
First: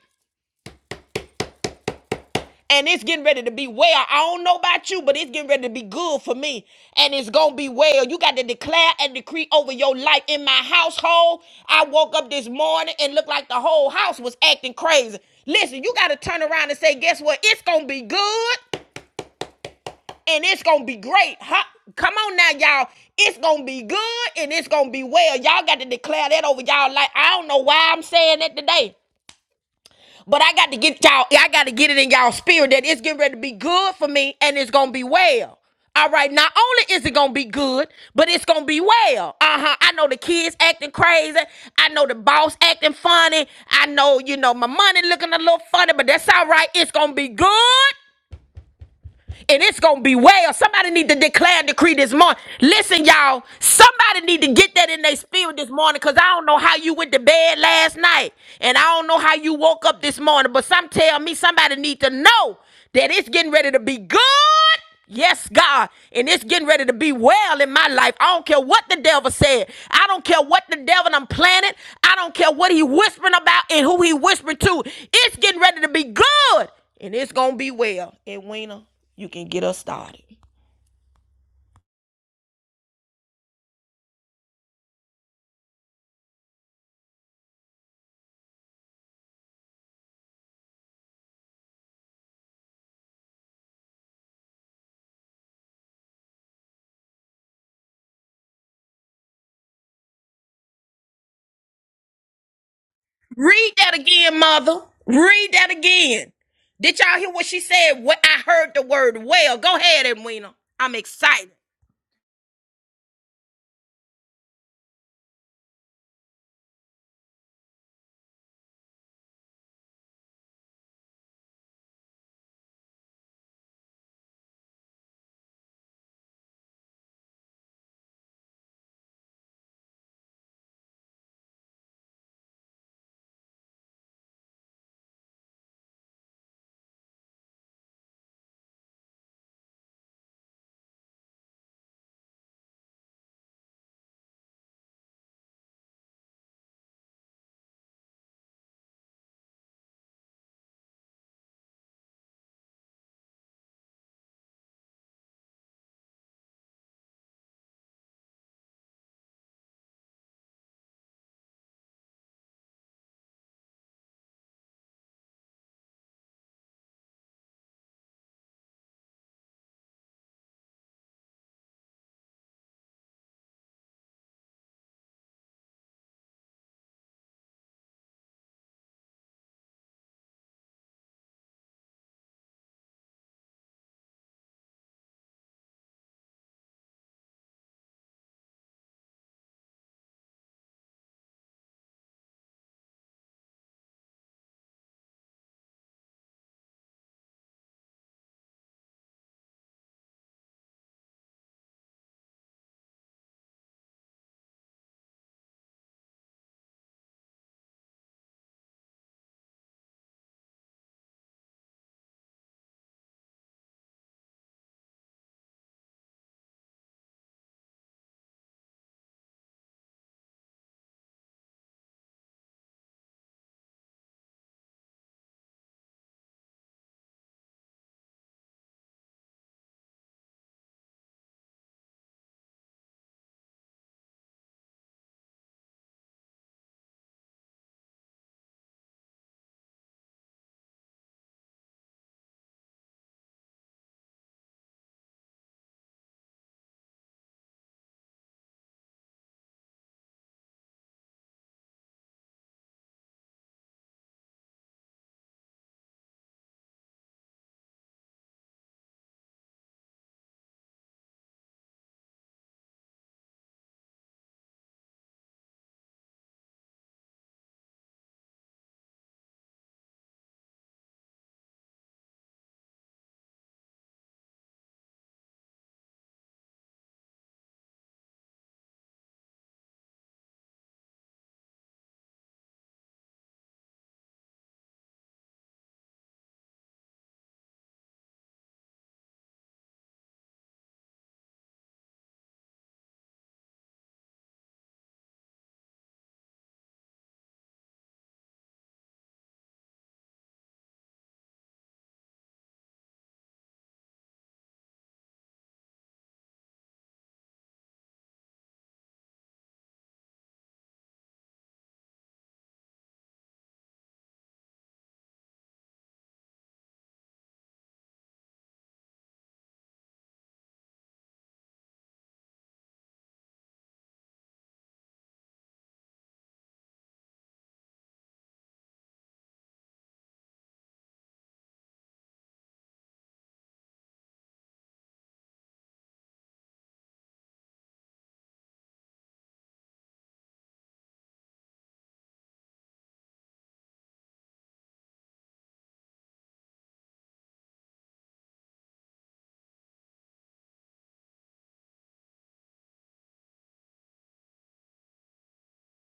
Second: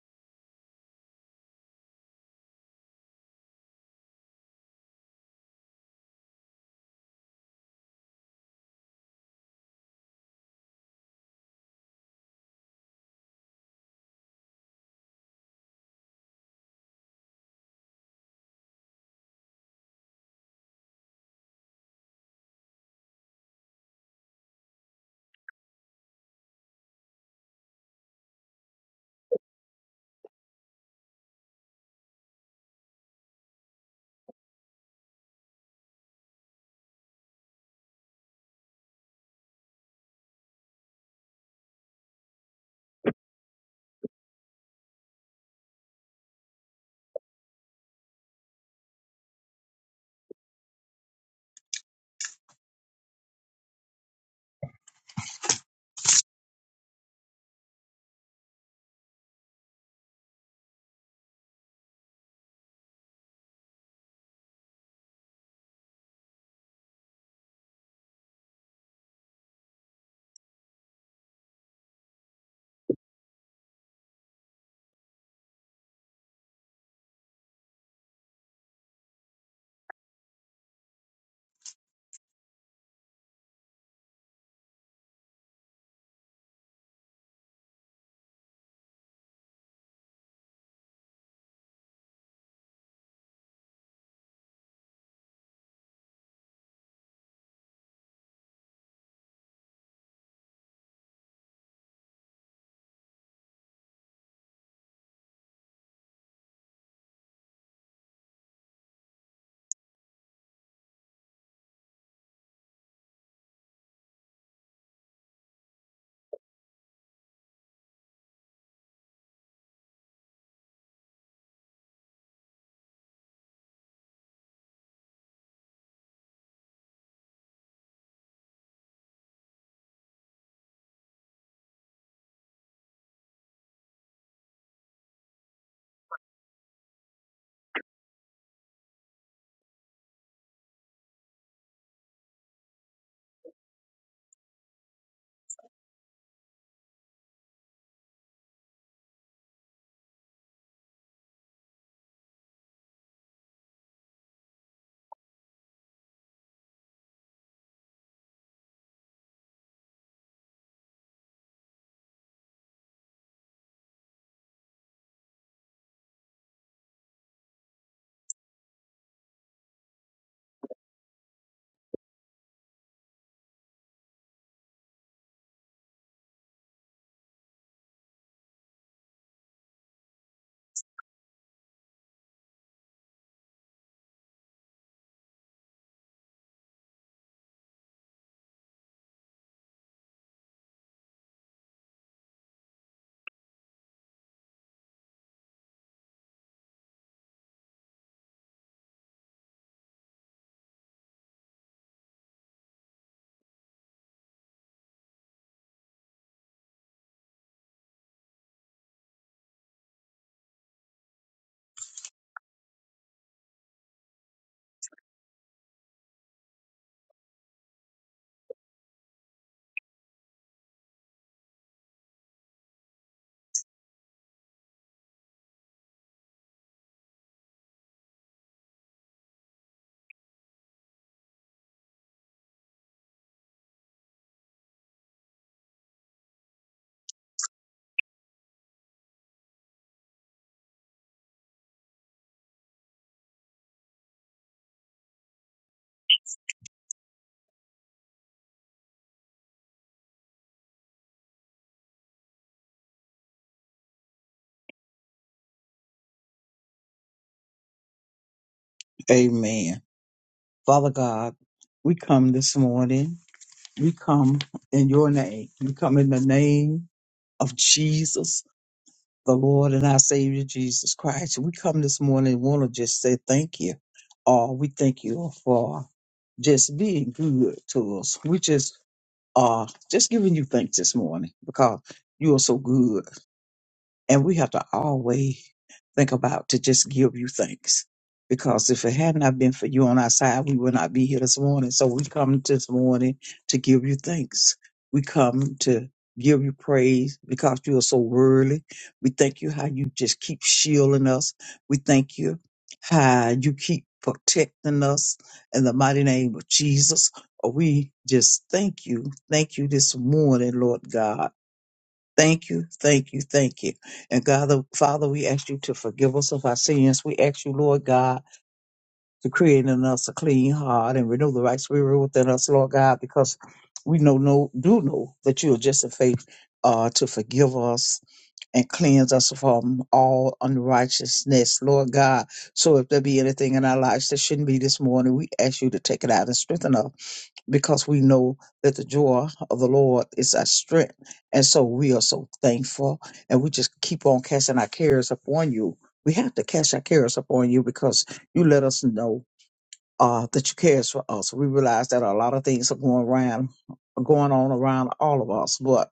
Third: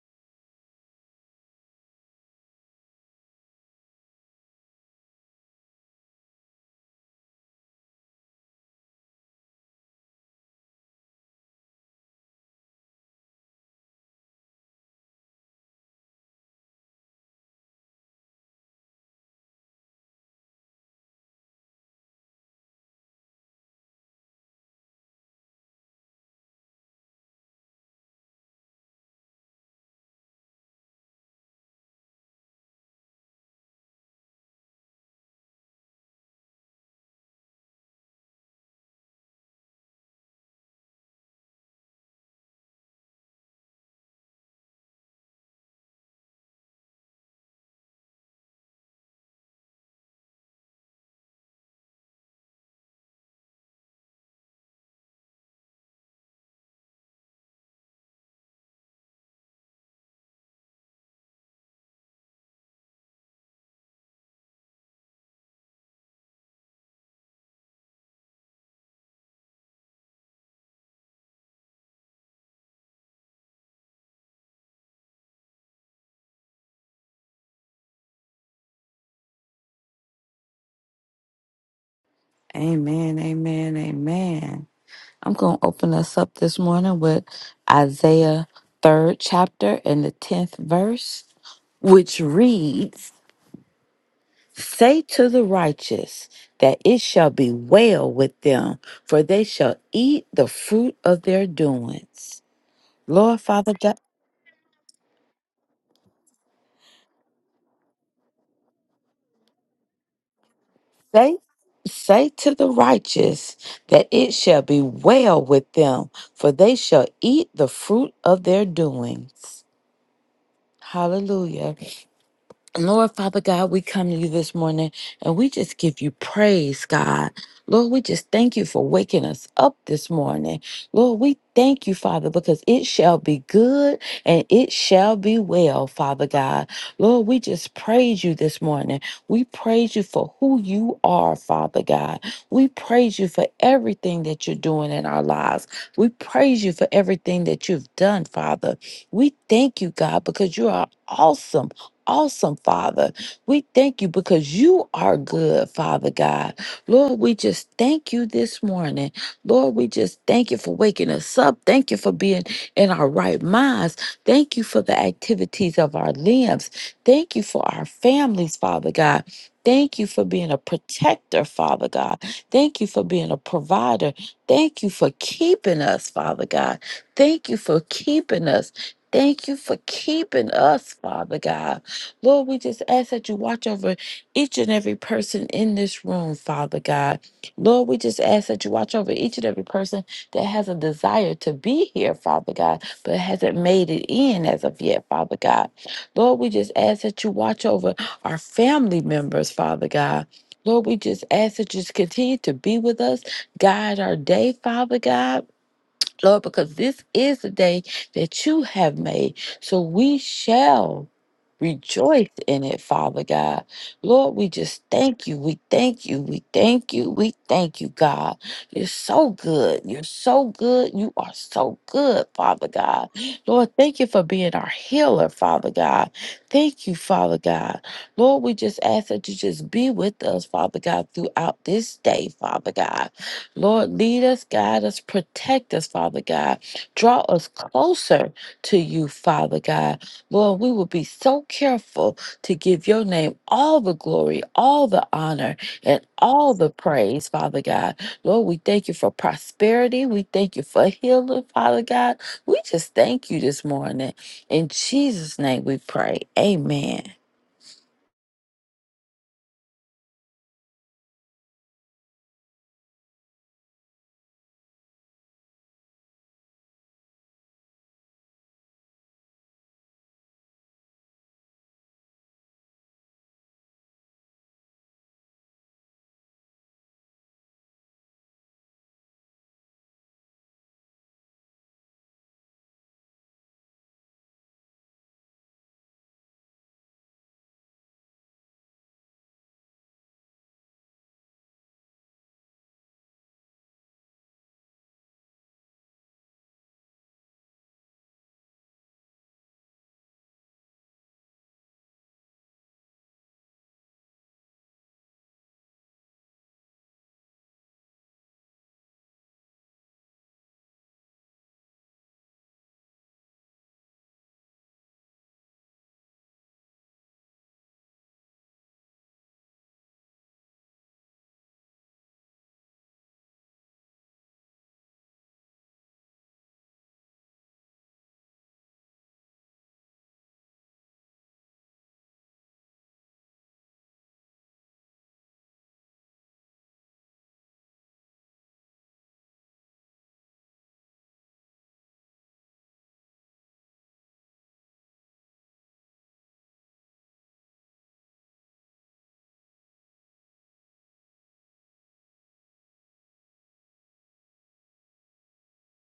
S1: and it's getting ready to be well. I don't know about you, but it's getting ready to be good for me. And it's going to be well. You got to declare and decree over your life. In my household, I woke up this morning and looked like the whole house was acting crazy. Listen, you got to turn around and say, guess what? It's going to be good and it's going to be great. Huh? Come on now, y'all. It's going to be good and it's going to be well. Y'all got to declare that over y'all life. I don't know why I'm saying that today. But I got to get y'all, I got to get it in y'all spirit that it's getting ready to be good for me and it's going to be well. All right, not only is it gonna be good, but it's gonna be well. Uh huh. I know the kids acting crazy. I know the boss acting funny. I know, you know, my money looking a little funny, but that's all right. It's gonna be good and it's gonna be well. Somebody need to declare and decree this morning. Listen, y'all, somebody need to get that in their spirit this morning because I don't know how you went to bed last night and I don't know how you woke up this morning, but some tell me somebody need to know that it's getting ready to be good Yes, God. And it's getting ready to be well in my life. I don't care what the devil said. I don't care what the devil done planted. I don't care what he whispering about and who he whispering to. It's getting ready to be good. And it's going to be well. And Weena, you can get us started.
S3: Amen, amen, amen. I'm going to open us up this morning with Isaiah 3rd chapter and the 10th verse, which reads, Say to the righteous that it shall be well with them, for they shall eat the fruit of their doings. Lord Father
S1: Read
S3: God,
S1: that again, mother. Read that again. Did y'all hear what she said? What I heard the word well. Go ahead, Edwina. I'm
S3: say
S1: excited.
S3: Say to the righteous that it shall be well with them, for they shall eat the fruit of their doings. Hallelujah. Lord Father God, we come to you this morning and we just give you praise, God. Lord, we just thank you for waking us up this morning. Lord, we thank you, Father, because it shall be good and it shall be well, Father God. Lord, we just praise you this morning. We praise you for who you are, Father God. We praise you for everything that you're doing in our lives. We praise you for everything that you've done, Father. We thank you, God, because you are awesome awesome, Father. We thank you because you are good, Father God. Lord, we just thank you this morning. Lord, we just thank you for waking us up. Thank you for being in our right minds. Thank you for the activities of our limbs. Thank you for our families, Father God. Thank you for being a protector, Father God. Thank you for being a provider. Thank you for keeping us, Father God. Thank you for keeping us. Thank you for keeping us, Father God. Lord, we just ask that you watch over each and every person in this room, Father God. Lord, we just ask that you watch over each and every person that has a desire to be here, Father God, but hasn't made it in as of yet, Father God. Lord, we just ask that you watch over our family members, Father God. Lord, we just ask that you just continue to be with us, guide our day, Father God. Lord, because this is the day that you have made. So we shall rejoice in it, Father God. Lord, we just thank you. We thank you. We thank you. We thank you, God. You're so good. You're so good. You are so good, Father God. Lord, thank you for being our healer, Father God. Thank you, Father God. Lord, we just ask that you just be with us, Father God, throughout this day, Father God. Lord, lead us, guide us, protect us, Father God. Draw us closer to you, Father God. Lord, we will be so careful to give your name all the glory, all the honor, and all the praise, Father God. Lord, we thank you for prosperity. We thank you for healing, Father God. We just thank you this morning. In Jesus' name we pray. Amen.
S2: Amen. Father God, we come this morning. We come in your name. We come in the name of Jesus, the Lord and our Savior Jesus Christ. We come this morning and want to just say thank you. Oh, we thank you for just being good to us. We just uh, just giving you thanks this morning because you are so good. And we have to always think about to just give you thanks. Because if it had not been for you on our side, we would not be here this morning. So we come this morning to give you thanks. We come to give you praise because you are so worthy. We thank you how you just keep shielding us. We thank you how you keep protecting us in the mighty name of Jesus. We just thank you. Thank you this morning, Lord God. Thank you, thank you, thank you. And God, the Father, we ask you to forgive us of our sins. We ask you, Lord God, to create in us a clean heart and renew the right spirit within us, Lord God, because we know, no, do know that you are just in faith uh, to forgive us and cleanse us from all unrighteousness, Lord God. So if there be anything in our lives that shouldn't be this morning, we ask you to take it out and strengthen us because we know that the joy of the Lord is our strength. And so we are so thankful and we just keep on casting our cares upon you. We have to cast our cares upon you because you let us know uh, that you cares for us. We realize that a lot of things are going around, going on around all of us, but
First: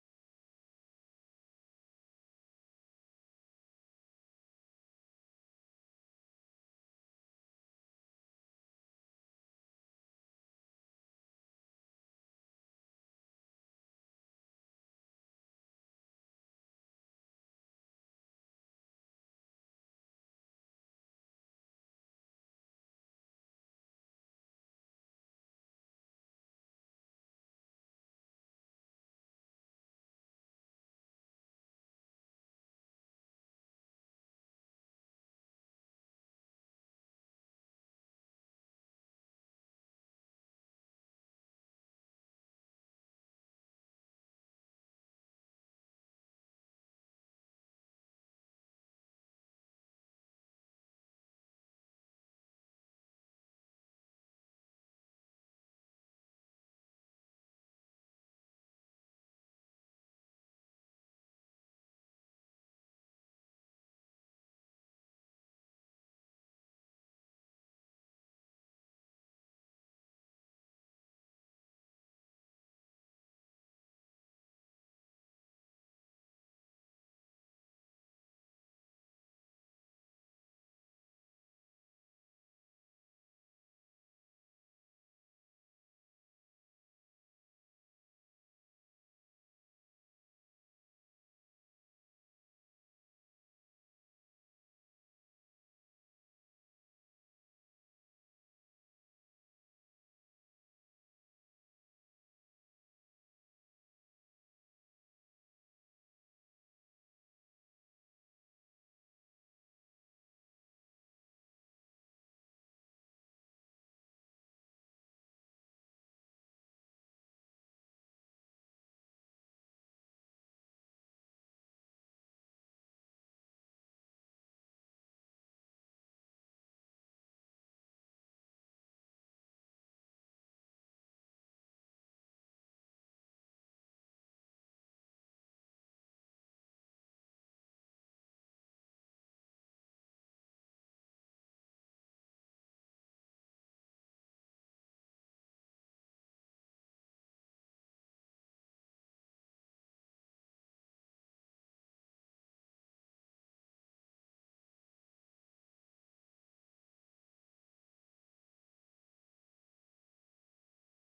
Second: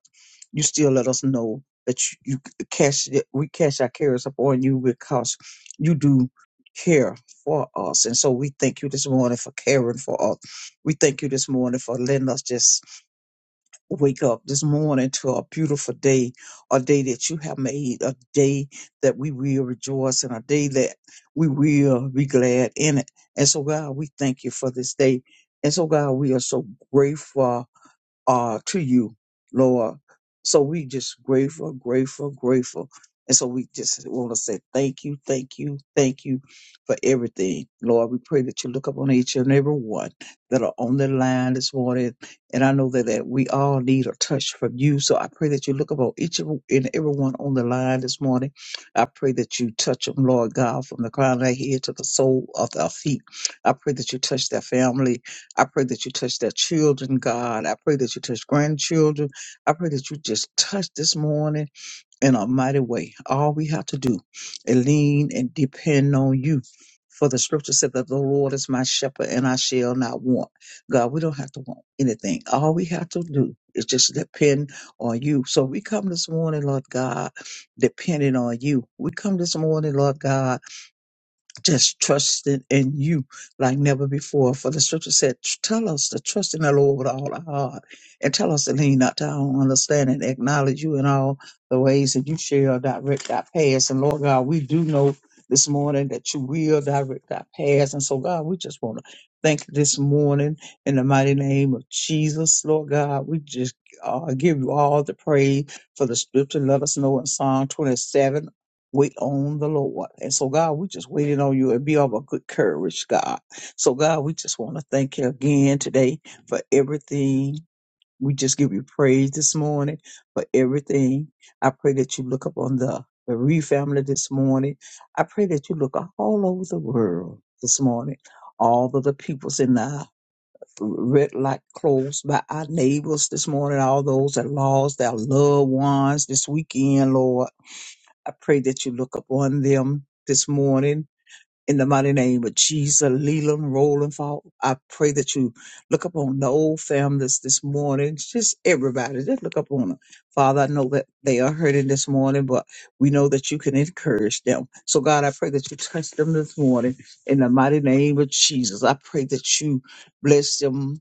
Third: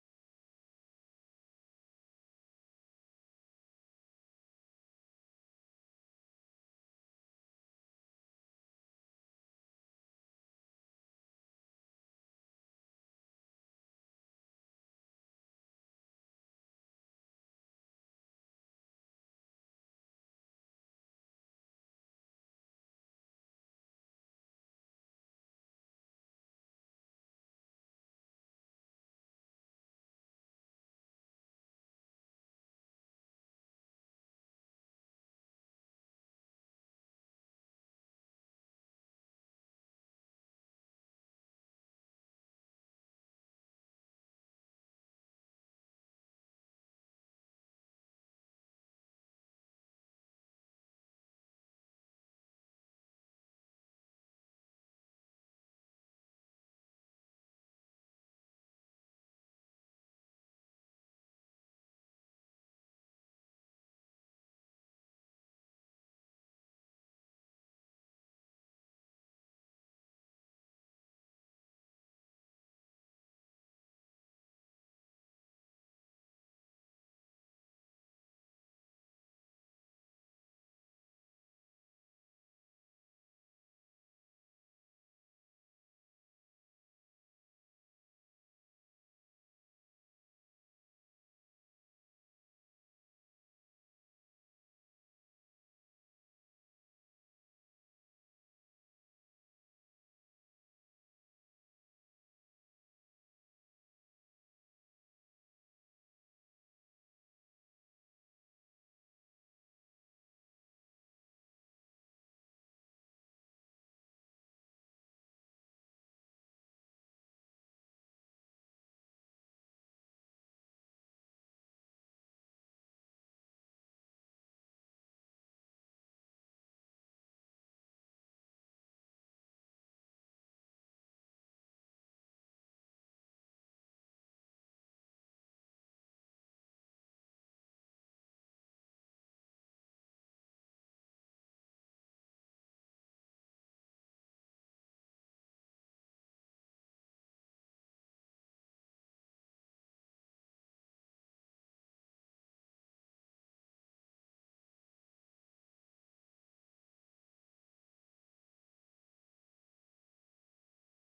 S2: you still let us know that you, you cash it- we cash our cares upon you because you do care for us, and so we thank you this morning for caring for us. We thank you this morning for letting us just wake up this morning to a beautiful day, a day that you have made, a day that we will rejoice in, a day that we will be glad in it. And so, God, we thank you for this day. And so, God, we are so grateful uh, to you, Lord. So we just grateful, grateful, grateful. And so we just want to say thank you, thank you, thank you for everything. Lord, we pray that you look upon each and every one that are on the line this morning. And I know that, that we all need a touch from you. So I pray that you look upon each and everyone on the line this morning. I pray that you touch them, Lord God, from the crown of their head to the sole of their feet. I pray that you touch their family I pray that you touch their children, God. I pray that you touch grandchildren. I pray that you just touch this morning in a mighty way. All we have to do is lean and depend on you. For the scripture said that the Lord is my shepherd and I shall not want. God, we don't have to want anything. All we have to do is just depend on you. So we come this morning, Lord God, depending on you. We come this morning, Lord God, just trusting in you like never before. For the scripture said, Tell us to trust in the Lord with all our heart and tell us to lean not to our own understanding, acknowledge you in all the ways that you shall direct our paths. And Lord God, we do know this morning that you will direct our paths. And so, God, we just want to thank you this morning in the mighty name of Jesus. Lord God, we just uh, give you all the praise for the scripture. Let us know in Psalm 27 wait on the Lord. And so, God, we just waiting on you and be of a good courage, God. So, God, we just want to thank you again today for everything. We just give you praise this morning for everything. I pray that you look upon the bereaved family this morning. I pray that you look all over the world this morning, all of the peoples in the red light close by our neighbors this morning, all those that lost their loved ones this weekend, Lord. I pray that you look upon them this morning in the mighty name of Jesus, Leland, Roland, Fall. I pray that you look upon the old families this morning, just everybody, just look upon them. Father, I know that they are hurting this morning, but we know that you can encourage them. So, God, I pray that you touch them this morning in the mighty name of Jesus. I pray that you bless them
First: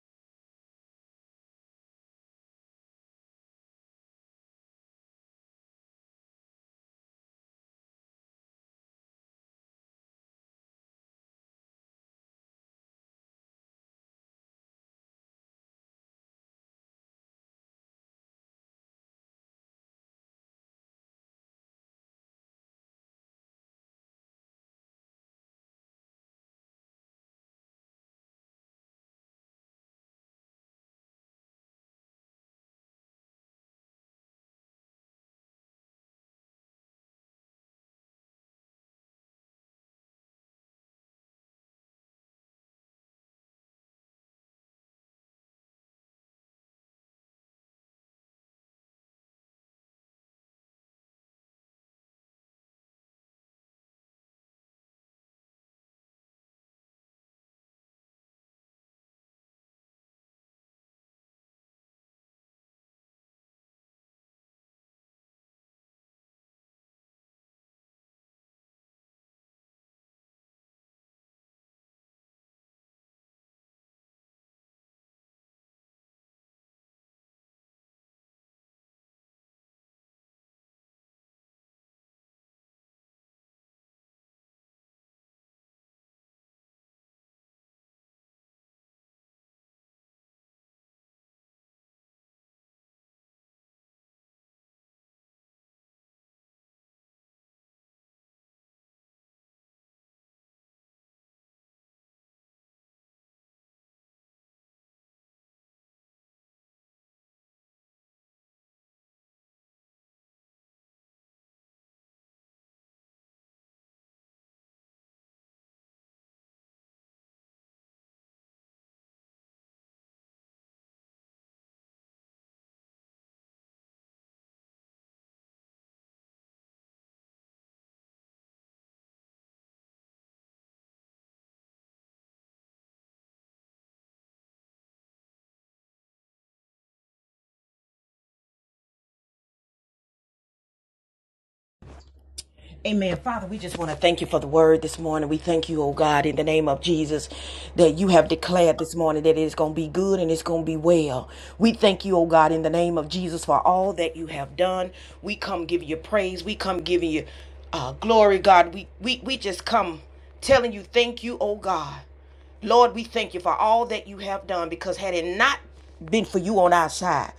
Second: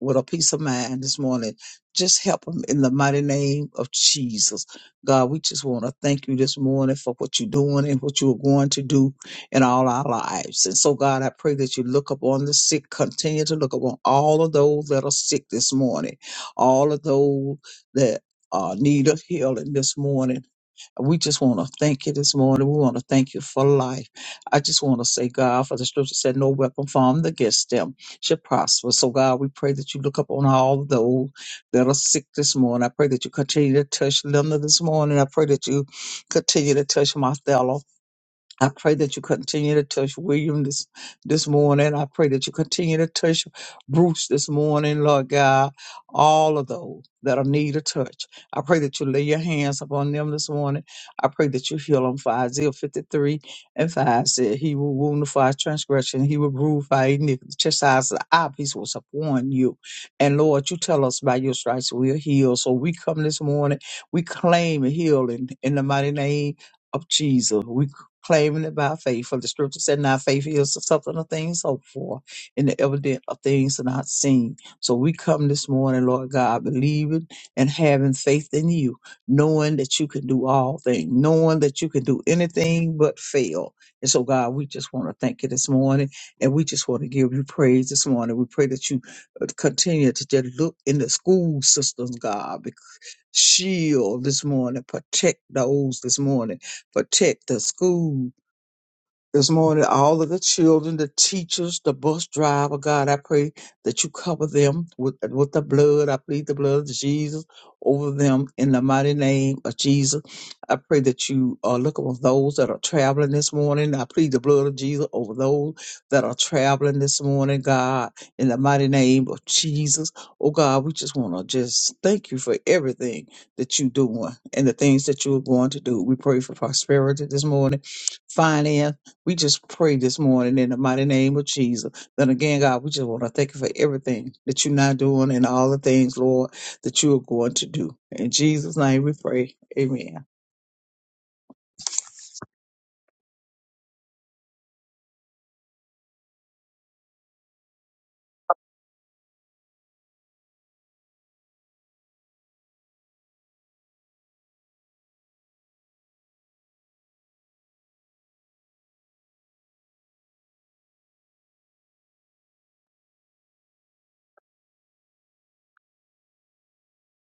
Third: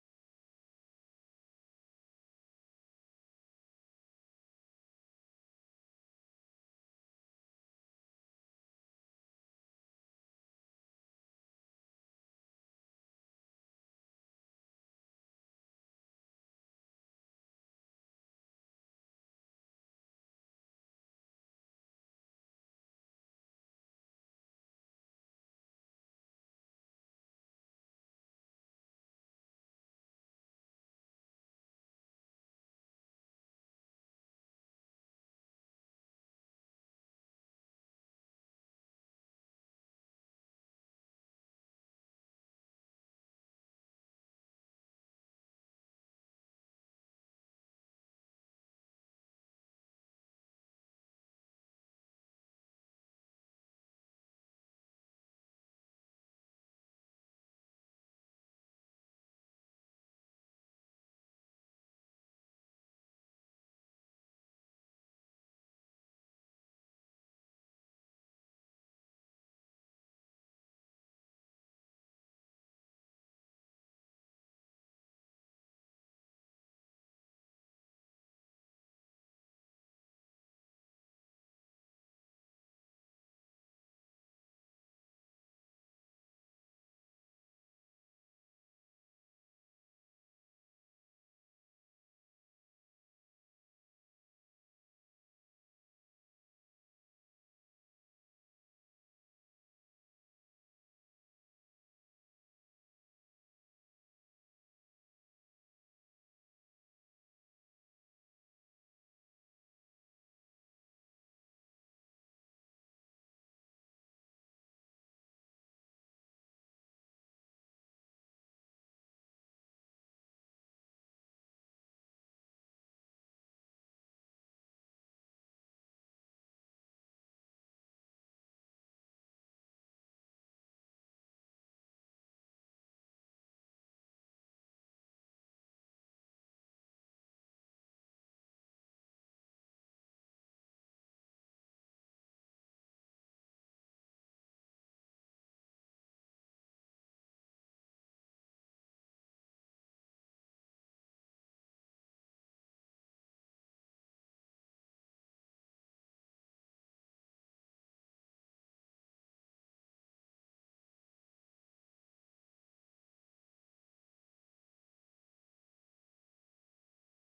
S2: with a peace of mind this morning. Just help them in the mighty name of Jesus. God, we just want to thank you this morning for what you're doing and what you are going to do in all our lives. And so, God, I pray that you look upon the sick, continue to look upon all of those that are sick this morning, all of those that uh, need a healing this morning. We just want to thank you this morning. We want to thank you for life. I just want to say, God, for the scripture said, no weapon formed against them should prosper. So, God, we pray that you look up on all those that are sick this morning. I pray that you continue to touch Linda this morning. I pray that you continue to touch Martha. I pray that you continue to touch William this this morning. I pray that you continue to touch Bruce this morning, Lord God. All of those that are need a touch. I pray that you lay your hands upon them this morning. I pray that you heal them. For Isaiah 53 and 5 said, He will wound for our transgression, He will rule for our iniquity. Chastise our peace was upon you. And Lord, you tell us by your stripes we are healed. So we come this morning, we claim healing in the mighty name of Jesus claiming it by faith. For the scripture said, Now faith is the something of things hoped for, and the evidence of things not seen. So we come this morning, Lord God, believing and having faith in you, knowing that you can do all things, knowing that you can do anything but fail. And so, God, we just want to thank you this morning, and we just want to give you praise this morning. We pray that you uh, continue to just look in the school systems, God, bec- shield this morning, protect those this morning protect the schools this morning, all of the children, the teachers, the bus driver, God, I pray that you cover them with, with the blood. I plead the blood of Jesus over them in the mighty name of Jesus. I pray that you uh, look over those that are traveling this morning. I plead the blood of Jesus over those that are traveling this morning, God, in the mighty name of Jesus. Oh, God, we just want to just thank you for everything that you're doing and the things that you are going to do. We pray for prosperity this morning, finance we just pray this morning in the mighty name of Jesus. Then again, God, we just want to thank you for everything that you're not doing and all the things, Lord, that you are going to do. In Jesus' name we pray. Amen.
S1: Amen. Father, we just want to thank you for the word this morning. We thank you, oh God, in the name of Jesus, that you have declared this morning that it is going to be good and it's going to be well. We thank you, oh God, in the name of Jesus, for all that you have done. We come giving you praise. We come giving you uh, glory, God. We, we, we just come telling you, thank you, oh God. Lord, we thank you for all that you have done because had it not been for you on our side,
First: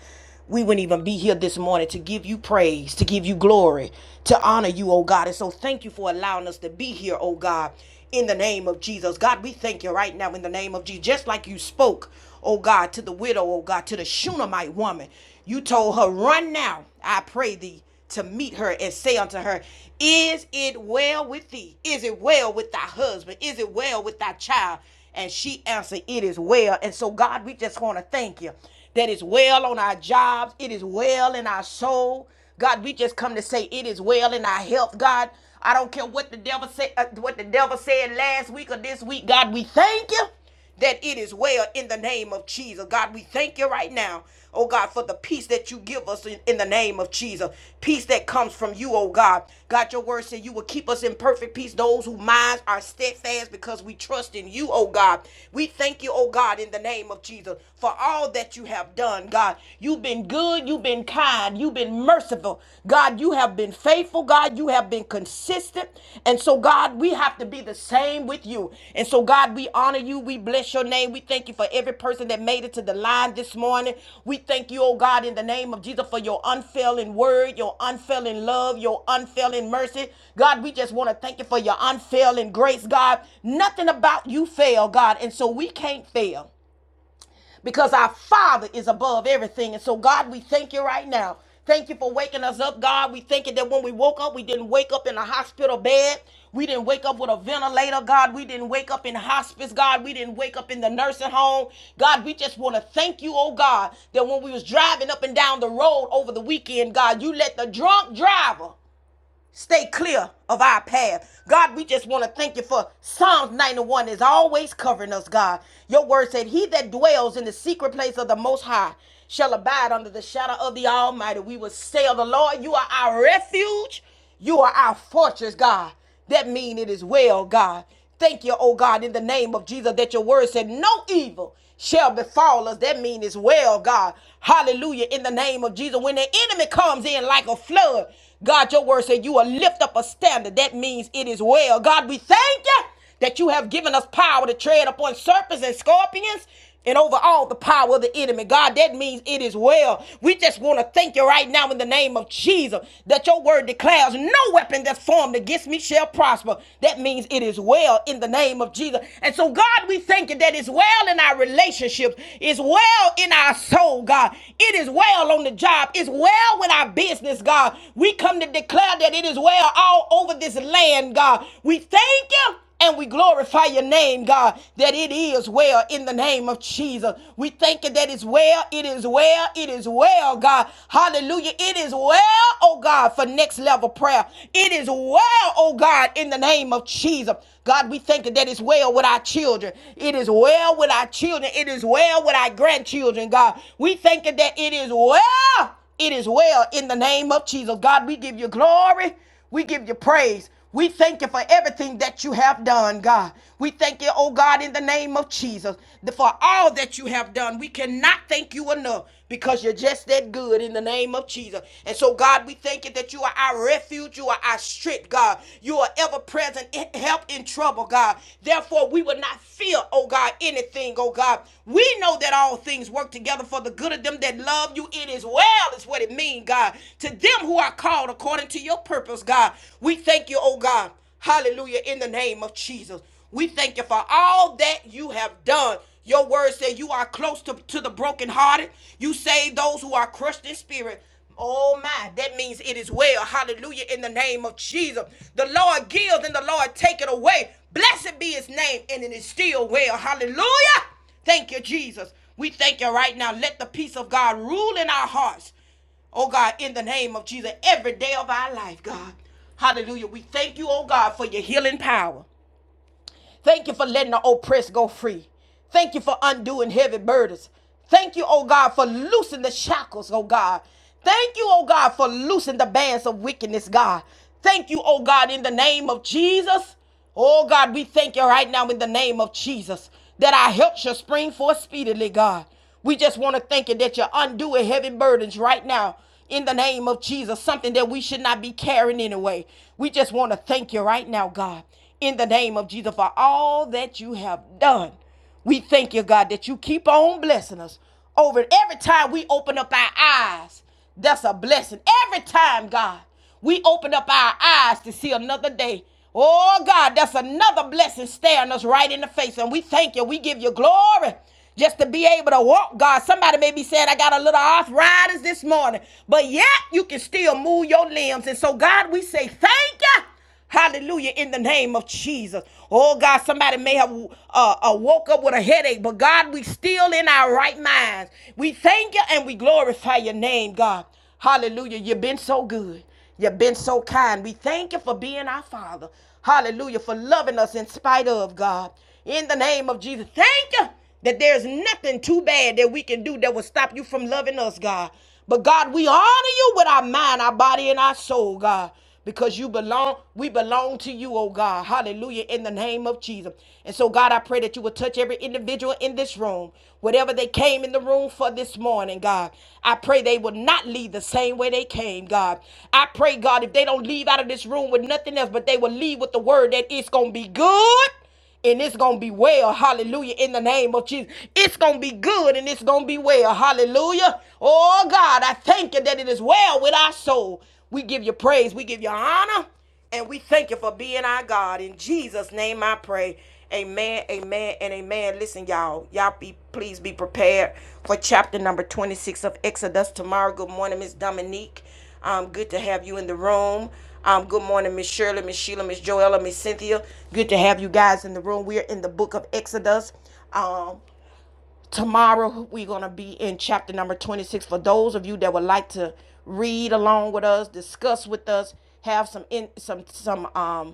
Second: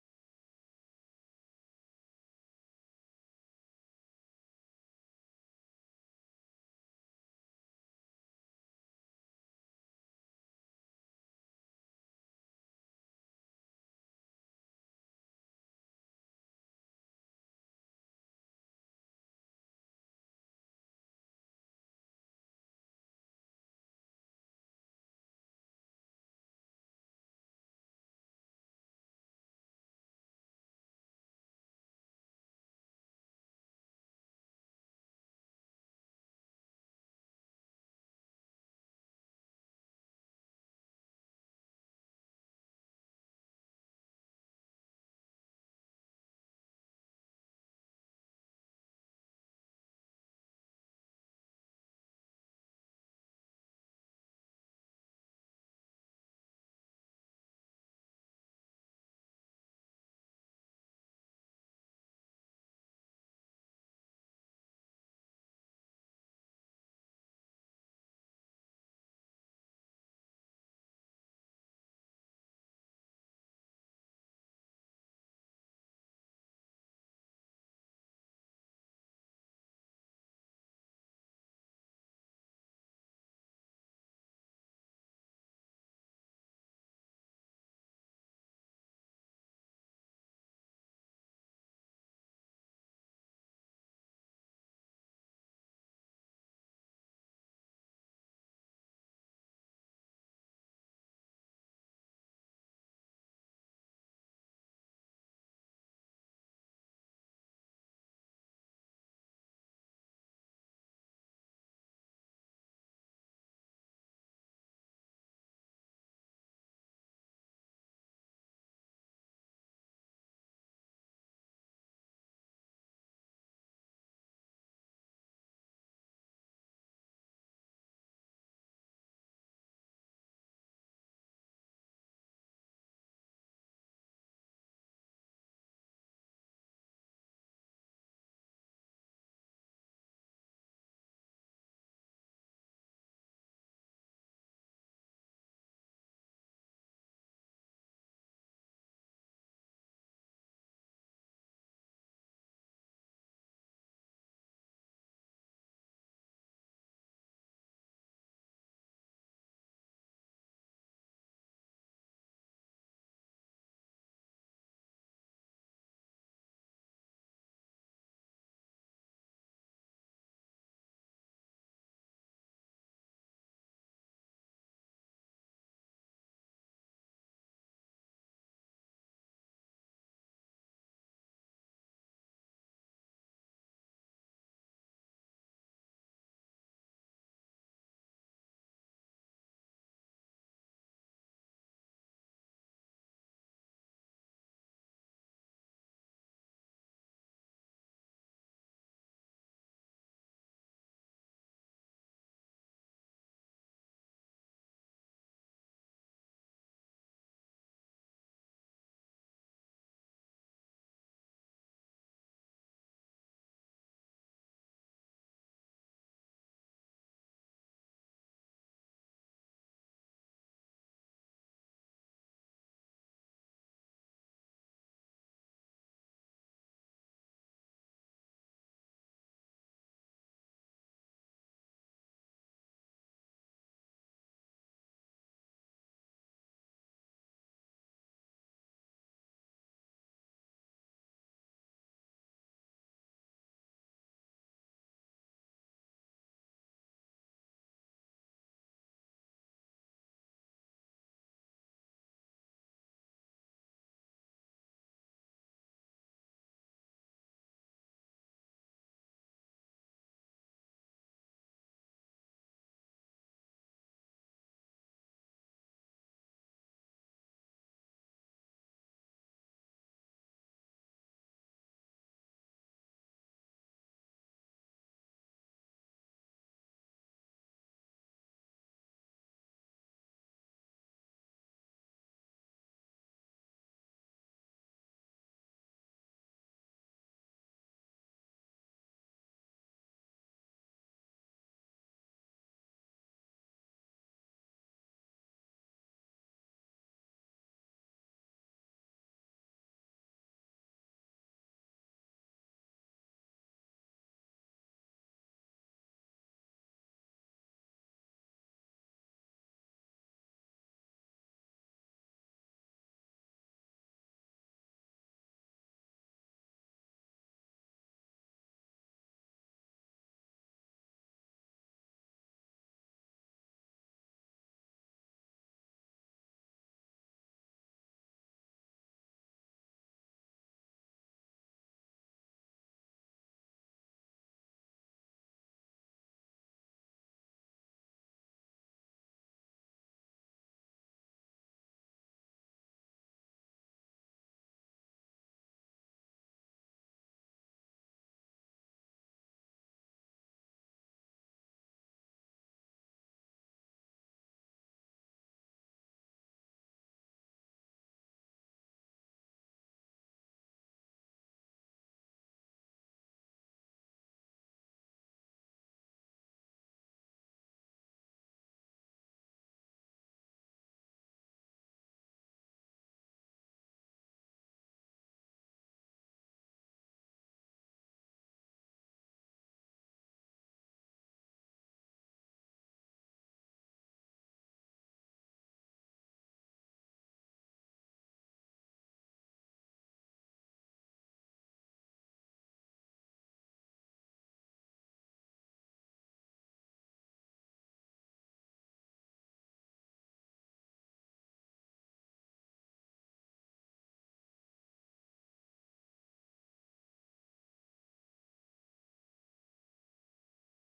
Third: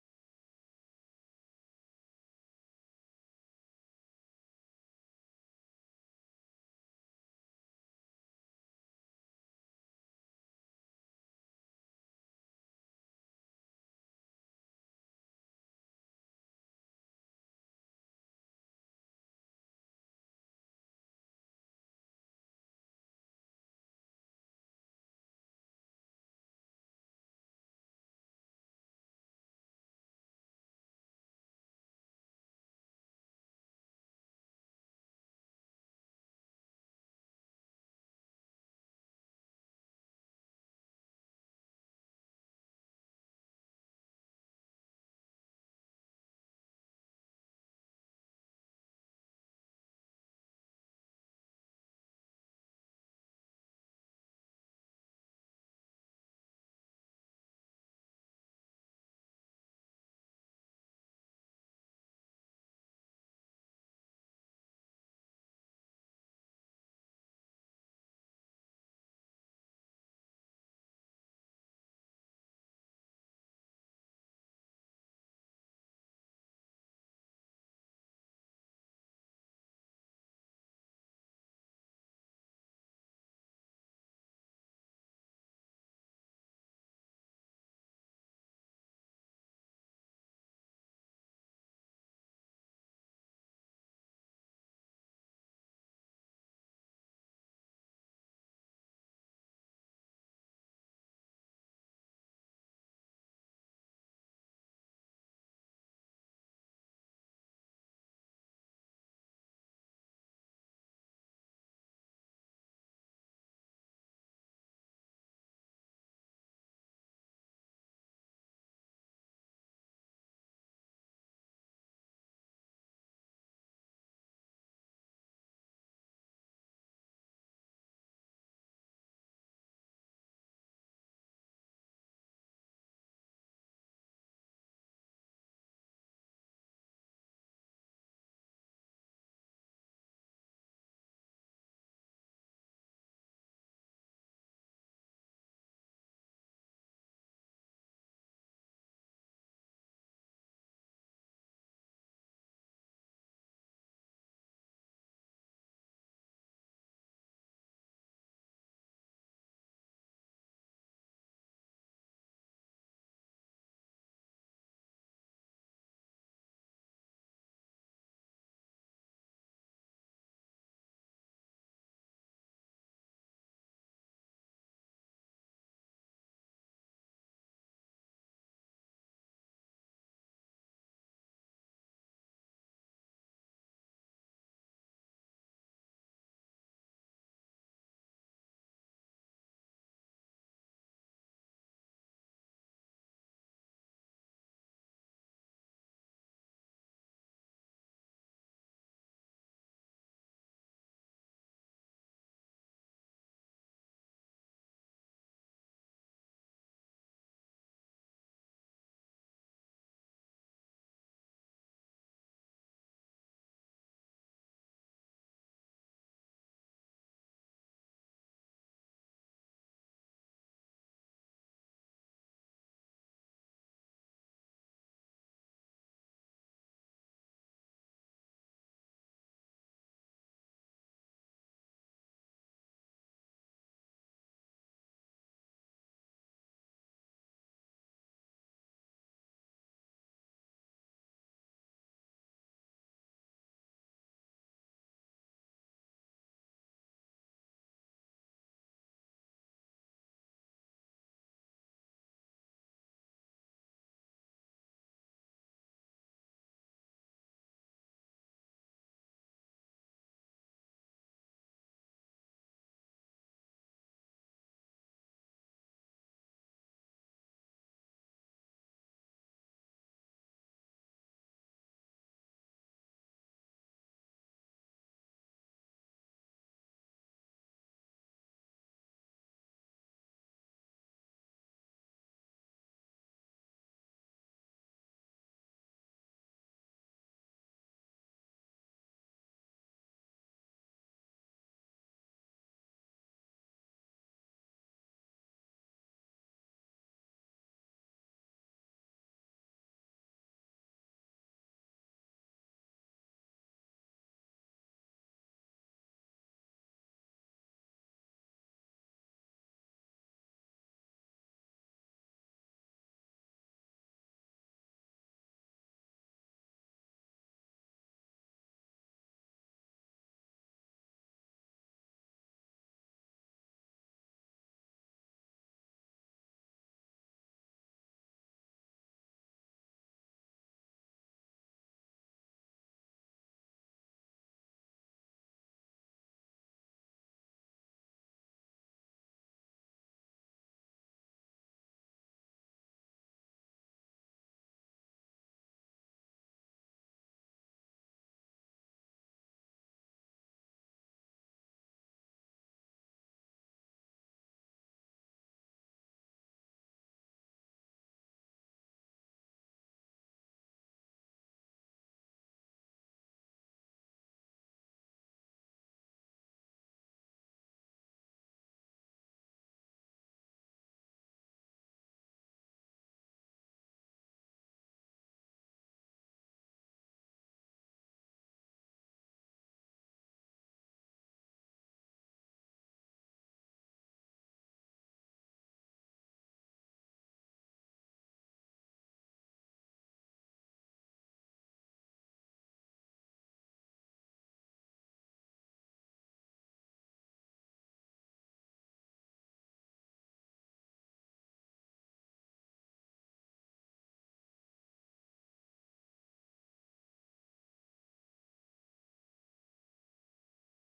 S1: we wouldn't even be here this morning to give you praise, to give you glory, to honor you, oh God. And so thank you for allowing us to be here, oh God, in the name of Jesus. God, we thank you right now in the name of Jesus. Just like you spoke, oh God, to the widow, oh God, to the Shunammite woman, you told her, Run now, I pray thee to meet her and say unto her, Is it well with thee? Is it well with thy husband? Is it well with thy child? And she answered, It is well. And so, God, we just want to thank you that it's well on our jobs, it is well in our soul. God, we just come to say it is well in our health, God. I don't care what the devil said, uh, what the devil said last week or this week, God. We thank you that it is well in the name of Jesus. God, we thank you right now, oh God, for the peace that you give us in, in the name of Jesus. Peace that comes from you, oh God. God, your word said you will keep us in perfect peace, those whose minds are steadfast because we trust in you, oh God. We thank you, oh God, in the name of Jesus, for all that you have done, God. You've been good, you've been kind, you've been merciful. God, you have have been faithful, God. You have been consistent. And so, God, we have to be the same with you. And so, God, we honor you. We bless your name. We thank you for every person that made it to the line this morning. We thank you, oh God, in the name of Jesus for your unfailing word, your unfailing love, your unfailing mercy. God, we just want to thank you for your unfailing grace, God. Nothing about you fail, God. And so, we can't fail because our Father is above everything. And so, God, we thank you right now. Thank you for waking us up, God. We thank you that when we woke up, we didn't wake up in a hospital bed. We didn't wake up with a ventilator, God. We didn't wake up in hospice, God. We didn't wake up in the nursing home. God, we just want to thank you, oh God, that when we was driving up and down the road over the weekend, God, you let the drunk driver Stay clear of our path. God, we just want to thank you for Psalms 91 is always covering us, God. Your word said, He that dwells in the secret place of the Most High shall abide under the shadow of the Almighty. We will say of the Lord, You are our refuge. You are our fortress, God. That mean it is well, God. Thank you, oh God, in the name of Jesus, that your word said no evil shall befall us. That mean it's well, God. Hallelujah, in the name of Jesus. When the enemy comes in like a flood, God, your word said you will lift up a standard. That means it is well. God, we thank you that you have given us power to tread upon serpents and scorpions and over all the power of the enemy. God, that means it is well. We just want to thank you right now in the name of Jesus that your word declares no weapon that's formed against me shall prosper. That means it is well in the name of Jesus. And so, God, we thank you that it's well in our relationships, it's well in our soul, God. It is well on the job, it's well with our business, God. We come to declare that it is well all over this land, God. We thank you. And we glorify your name, God, that it is well in the name of Jesus. We thank you that it's well, it is well, it is well, God. Hallelujah. It is well, oh God, for next level prayer. It is well, oh God, in the name of Jesus. God, we thank you that it's well with our children. It is well with our children. It is well with our grandchildren, God. We thank you that it is well. It is well in the name of Jesus. God, we give you glory. We give you praise. We thank you for everything that you have done, God. We thank you, oh God, in the name of Jesus, for all that you have done. We cannot thank you enough because you're just that good in the name of Jesus. And so, God, we thank you that you are our refuge, you are our strength, God. You are ever present help in trouble, God. Therefore, we will not fear, oh God, by anything, oh God. We know that all things work together for the good of them that love you. It is well, is what it means, God. To them who are called according to your purpose, God. We thank you, oh God. Hallelujah, in the name of Jesus. We thank you for all that you have done. Your word said you are close to, to the brokenhearted. You save those who are crushed in spirit. Oh my, that means it is well. Hallelujah. In the name of Jesus. The Lord gives and the Lord take it away. Blessed be his name, and it is still well. Hallelujah. Thank you, Jesus. We thank you right now. Let the peace of God rule in our hearts. Oh God, in the name of Jesus, every day of our life, God. Hallelujah. We thank you, oh God, for your healing power. Thank you for letting the oppressed go free. Thank you for undoing heavy burdens. Thank you, oh God, for loosing the shackles, oh God. Thank you, oh God, for loosing the bands of wickedness, God. Thank you, oh God, in the name of Jesus. Oh God, we thank you right now in the name of Jesus that our help shall spring forth speedily, God. We just want to thank you that you're undoing heavy burdens right now in the name of Jesus, something that we should not be carrying anyway. We just want to thank you right now, God in the name of Jesus for all that you have done. We thank you, God, that you keep on blessing us over every time we open up our eyes. That's a blessing. Every time, God, we open up our eyes to see another day. Oh, God, that's another blessing staring us right in the face. And we thank you. We give you glory just to be able to walk, God. Somebody may be saying, I got a little arthritis this morning, but yet you can still move your limbs. And so, God, we say thank you Hallelujah, in the name of Jesus. Oh God, somebody may have uh, uh, woke up with a headache, but God, we still in our right minds. We thank you and we glorify your name, God. Hallelujah, you've been so good. You've been so kind. We thank you for being our Father. Hallelujah, for loving us in spite of God. In the name of Jesus, thank you that there's nothing too bad that we can do that will stop you from loving us, God. But God, we honor you with our mind, our body, and our soul, God because you belong. We belong to you, oh God. Hallelujah. In the name of Jesus. And so, God, I pray that you would touch every individual in this room, whatever they came in the room for this morning, God. I pray they will not leave the same way they came, God. I pray, God, if they don't leave out of this room with nothing else, but they will leave with the word that it's going to be good and it's gonna be well. Hallelujah. In the name of Jesus. It's gonna be good and it's gonna be well. Hallelujah. Oh God, I thank you that it is well with our soul. We give you praise, we give you honor, and we thank you for being our God. In Jesus' name I pray. Amen, amen, and amen. Listen, y'all. Y'all be please be prepared for chapter number 26 of Exodus tomorrow. Good morning, Miss Dominique. Um, good to have you in the room. Um, good morning, Miss Shirley, Miss Sheila, Miss Joella, Miss Cynthia. Good to have you guys in the room. We're in the book of Exodus. Um, tomorrow we're gonna be in chapter number 26. For those of you that would like to read along with us, discuss with us, have some in some some um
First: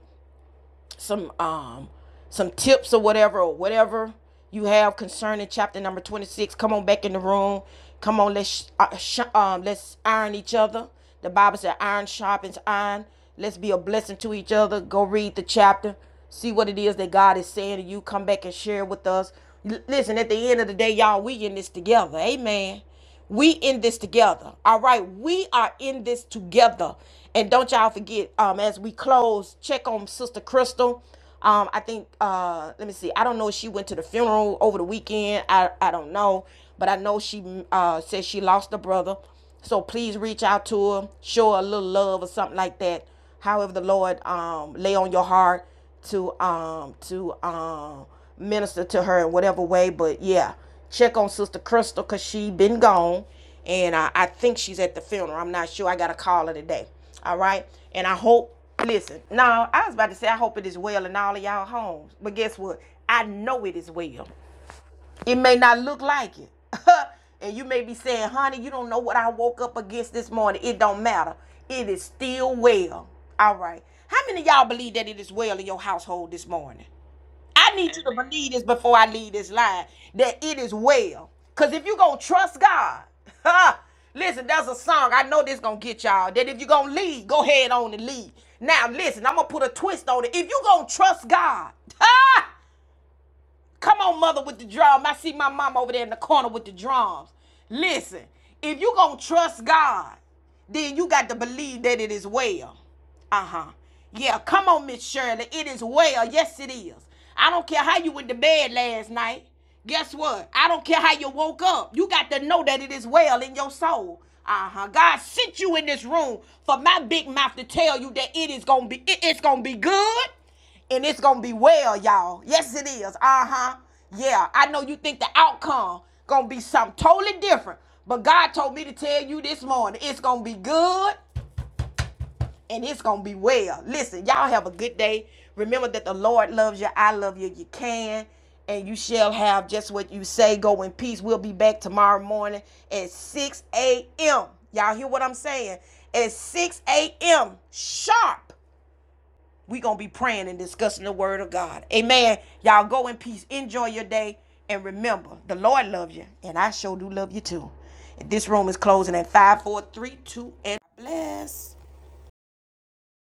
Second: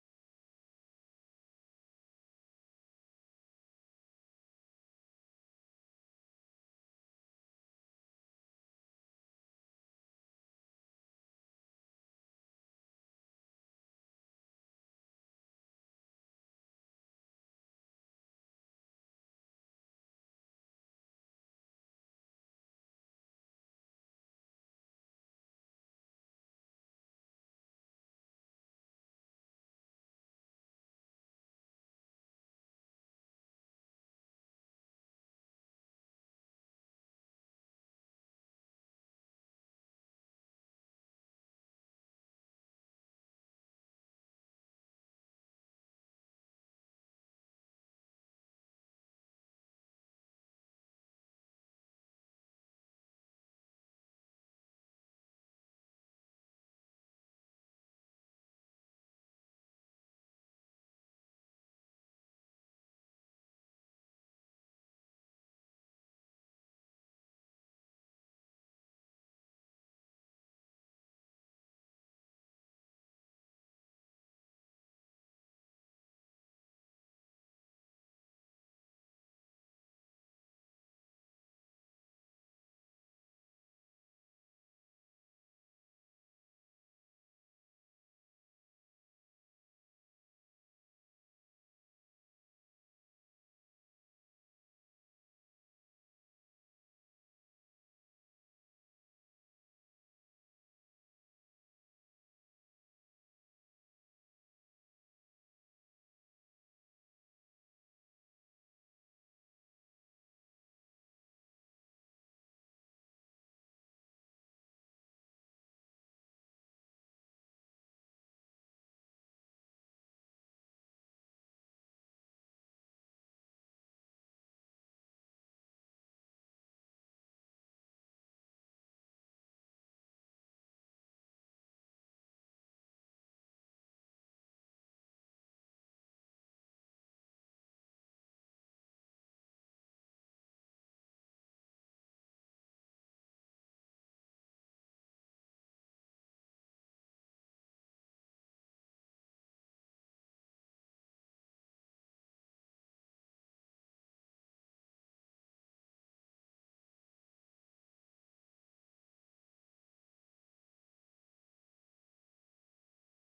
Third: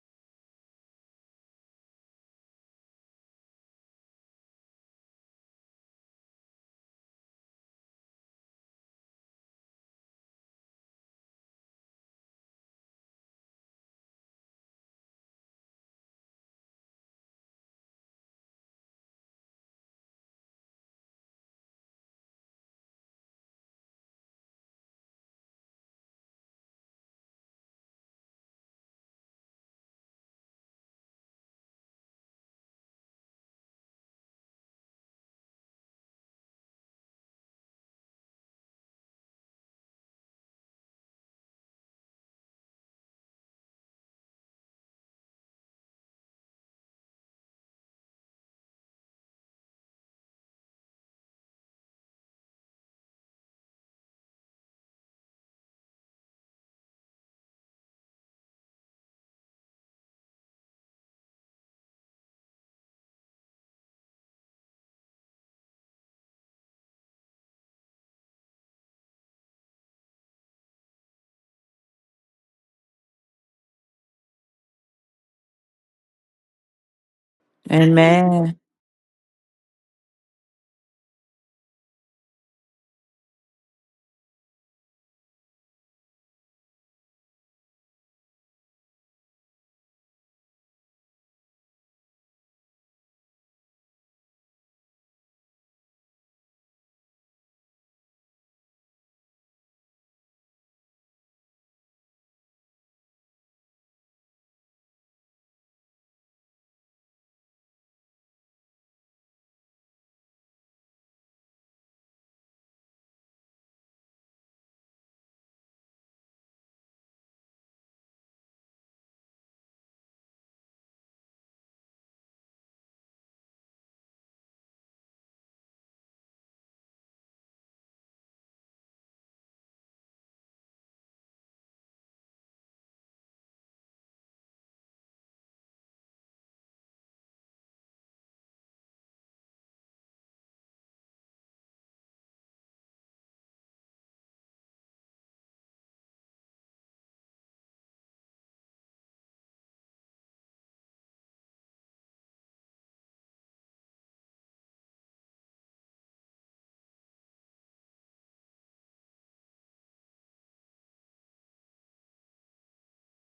S1: some um some tips or whatever or whatever you have concerning chapter number 26 come on back in the room come on let's uh, sh- um let's iron each other the bible said iron sharpens iron let's be a blessing to each other go read the chapter see what it is that god is saying to you come back and share with us L- listen at the end of the day y'all we in this together amen we in this together. All right. We are in this together. And don't y'all forget, um, as we close, check on Sister Crystal. Um, I think uh let me see. I don't know if she went to the funeral over the weekend. I I don't know, but I know she uh said she lost a brother. So please reach out to her, show her a little love or something like that however the Lord um, lay on your heart to um, to um, minister to her in whatever way. But yeah, check on Sister Crystal because she been gone, and I, I think she's at the funeral. I'm not sure. I got to call her today. All right, and I hope. Listen, now I was about to say I hope it is well in all of y'all homes, but guess what? I know it is well. It may not look like it. and you may be saying, honey, you don't know what I woke up against this morning. It don't matter. It is still well. All right. How many of y'all believe that it is well in your household this morning? I need you to
S3: Amen.
S1: believe this before I leave this line that it is well. Because if you're going to trust God, listen, there's a song. I know this going to get y'all. That if you're going to lead, go ahead on and lead. Now, listen, I'm going to put a twist on it. If you're going to trust God, Come on, mother, with the drum. I see my mom over there in the corner with the drums. Listen, if you gonna trust God, then you got to believe that it is well. Uh huh. Yeah, come on, Miss Shirley. It is well. Yes, it is. I don't care how you went to bed last night. Guess what? I don't care how you woke up. You got to know that it is well in your soul. Uh huh. God sent you in this room for my big mouth to tell you that it is gonna be. it- It's gonna be good and it's gonna be well, y'all. Yes, it is. Uh huh. Yeah, I know you think the outcome gonna be something totally different, but God told me to tell you this morning, it's gonna be good and it's gonna be well. Listen, y'all have a good day. Remember that the Lord loves you. I love you. You can. And you shall have just what you say. Go in peace. We'll be back tomorrow morning at 6 a.m. Y'all hear what I'm saying? At 6 a.m. sharp we gonna be praying and discussing the word of God. Amen. Y'all go in peace. Enjoy your day. And remember, the Lord loves you, and I sure do love you too. And this room is closing at five, four, three, two, and bless.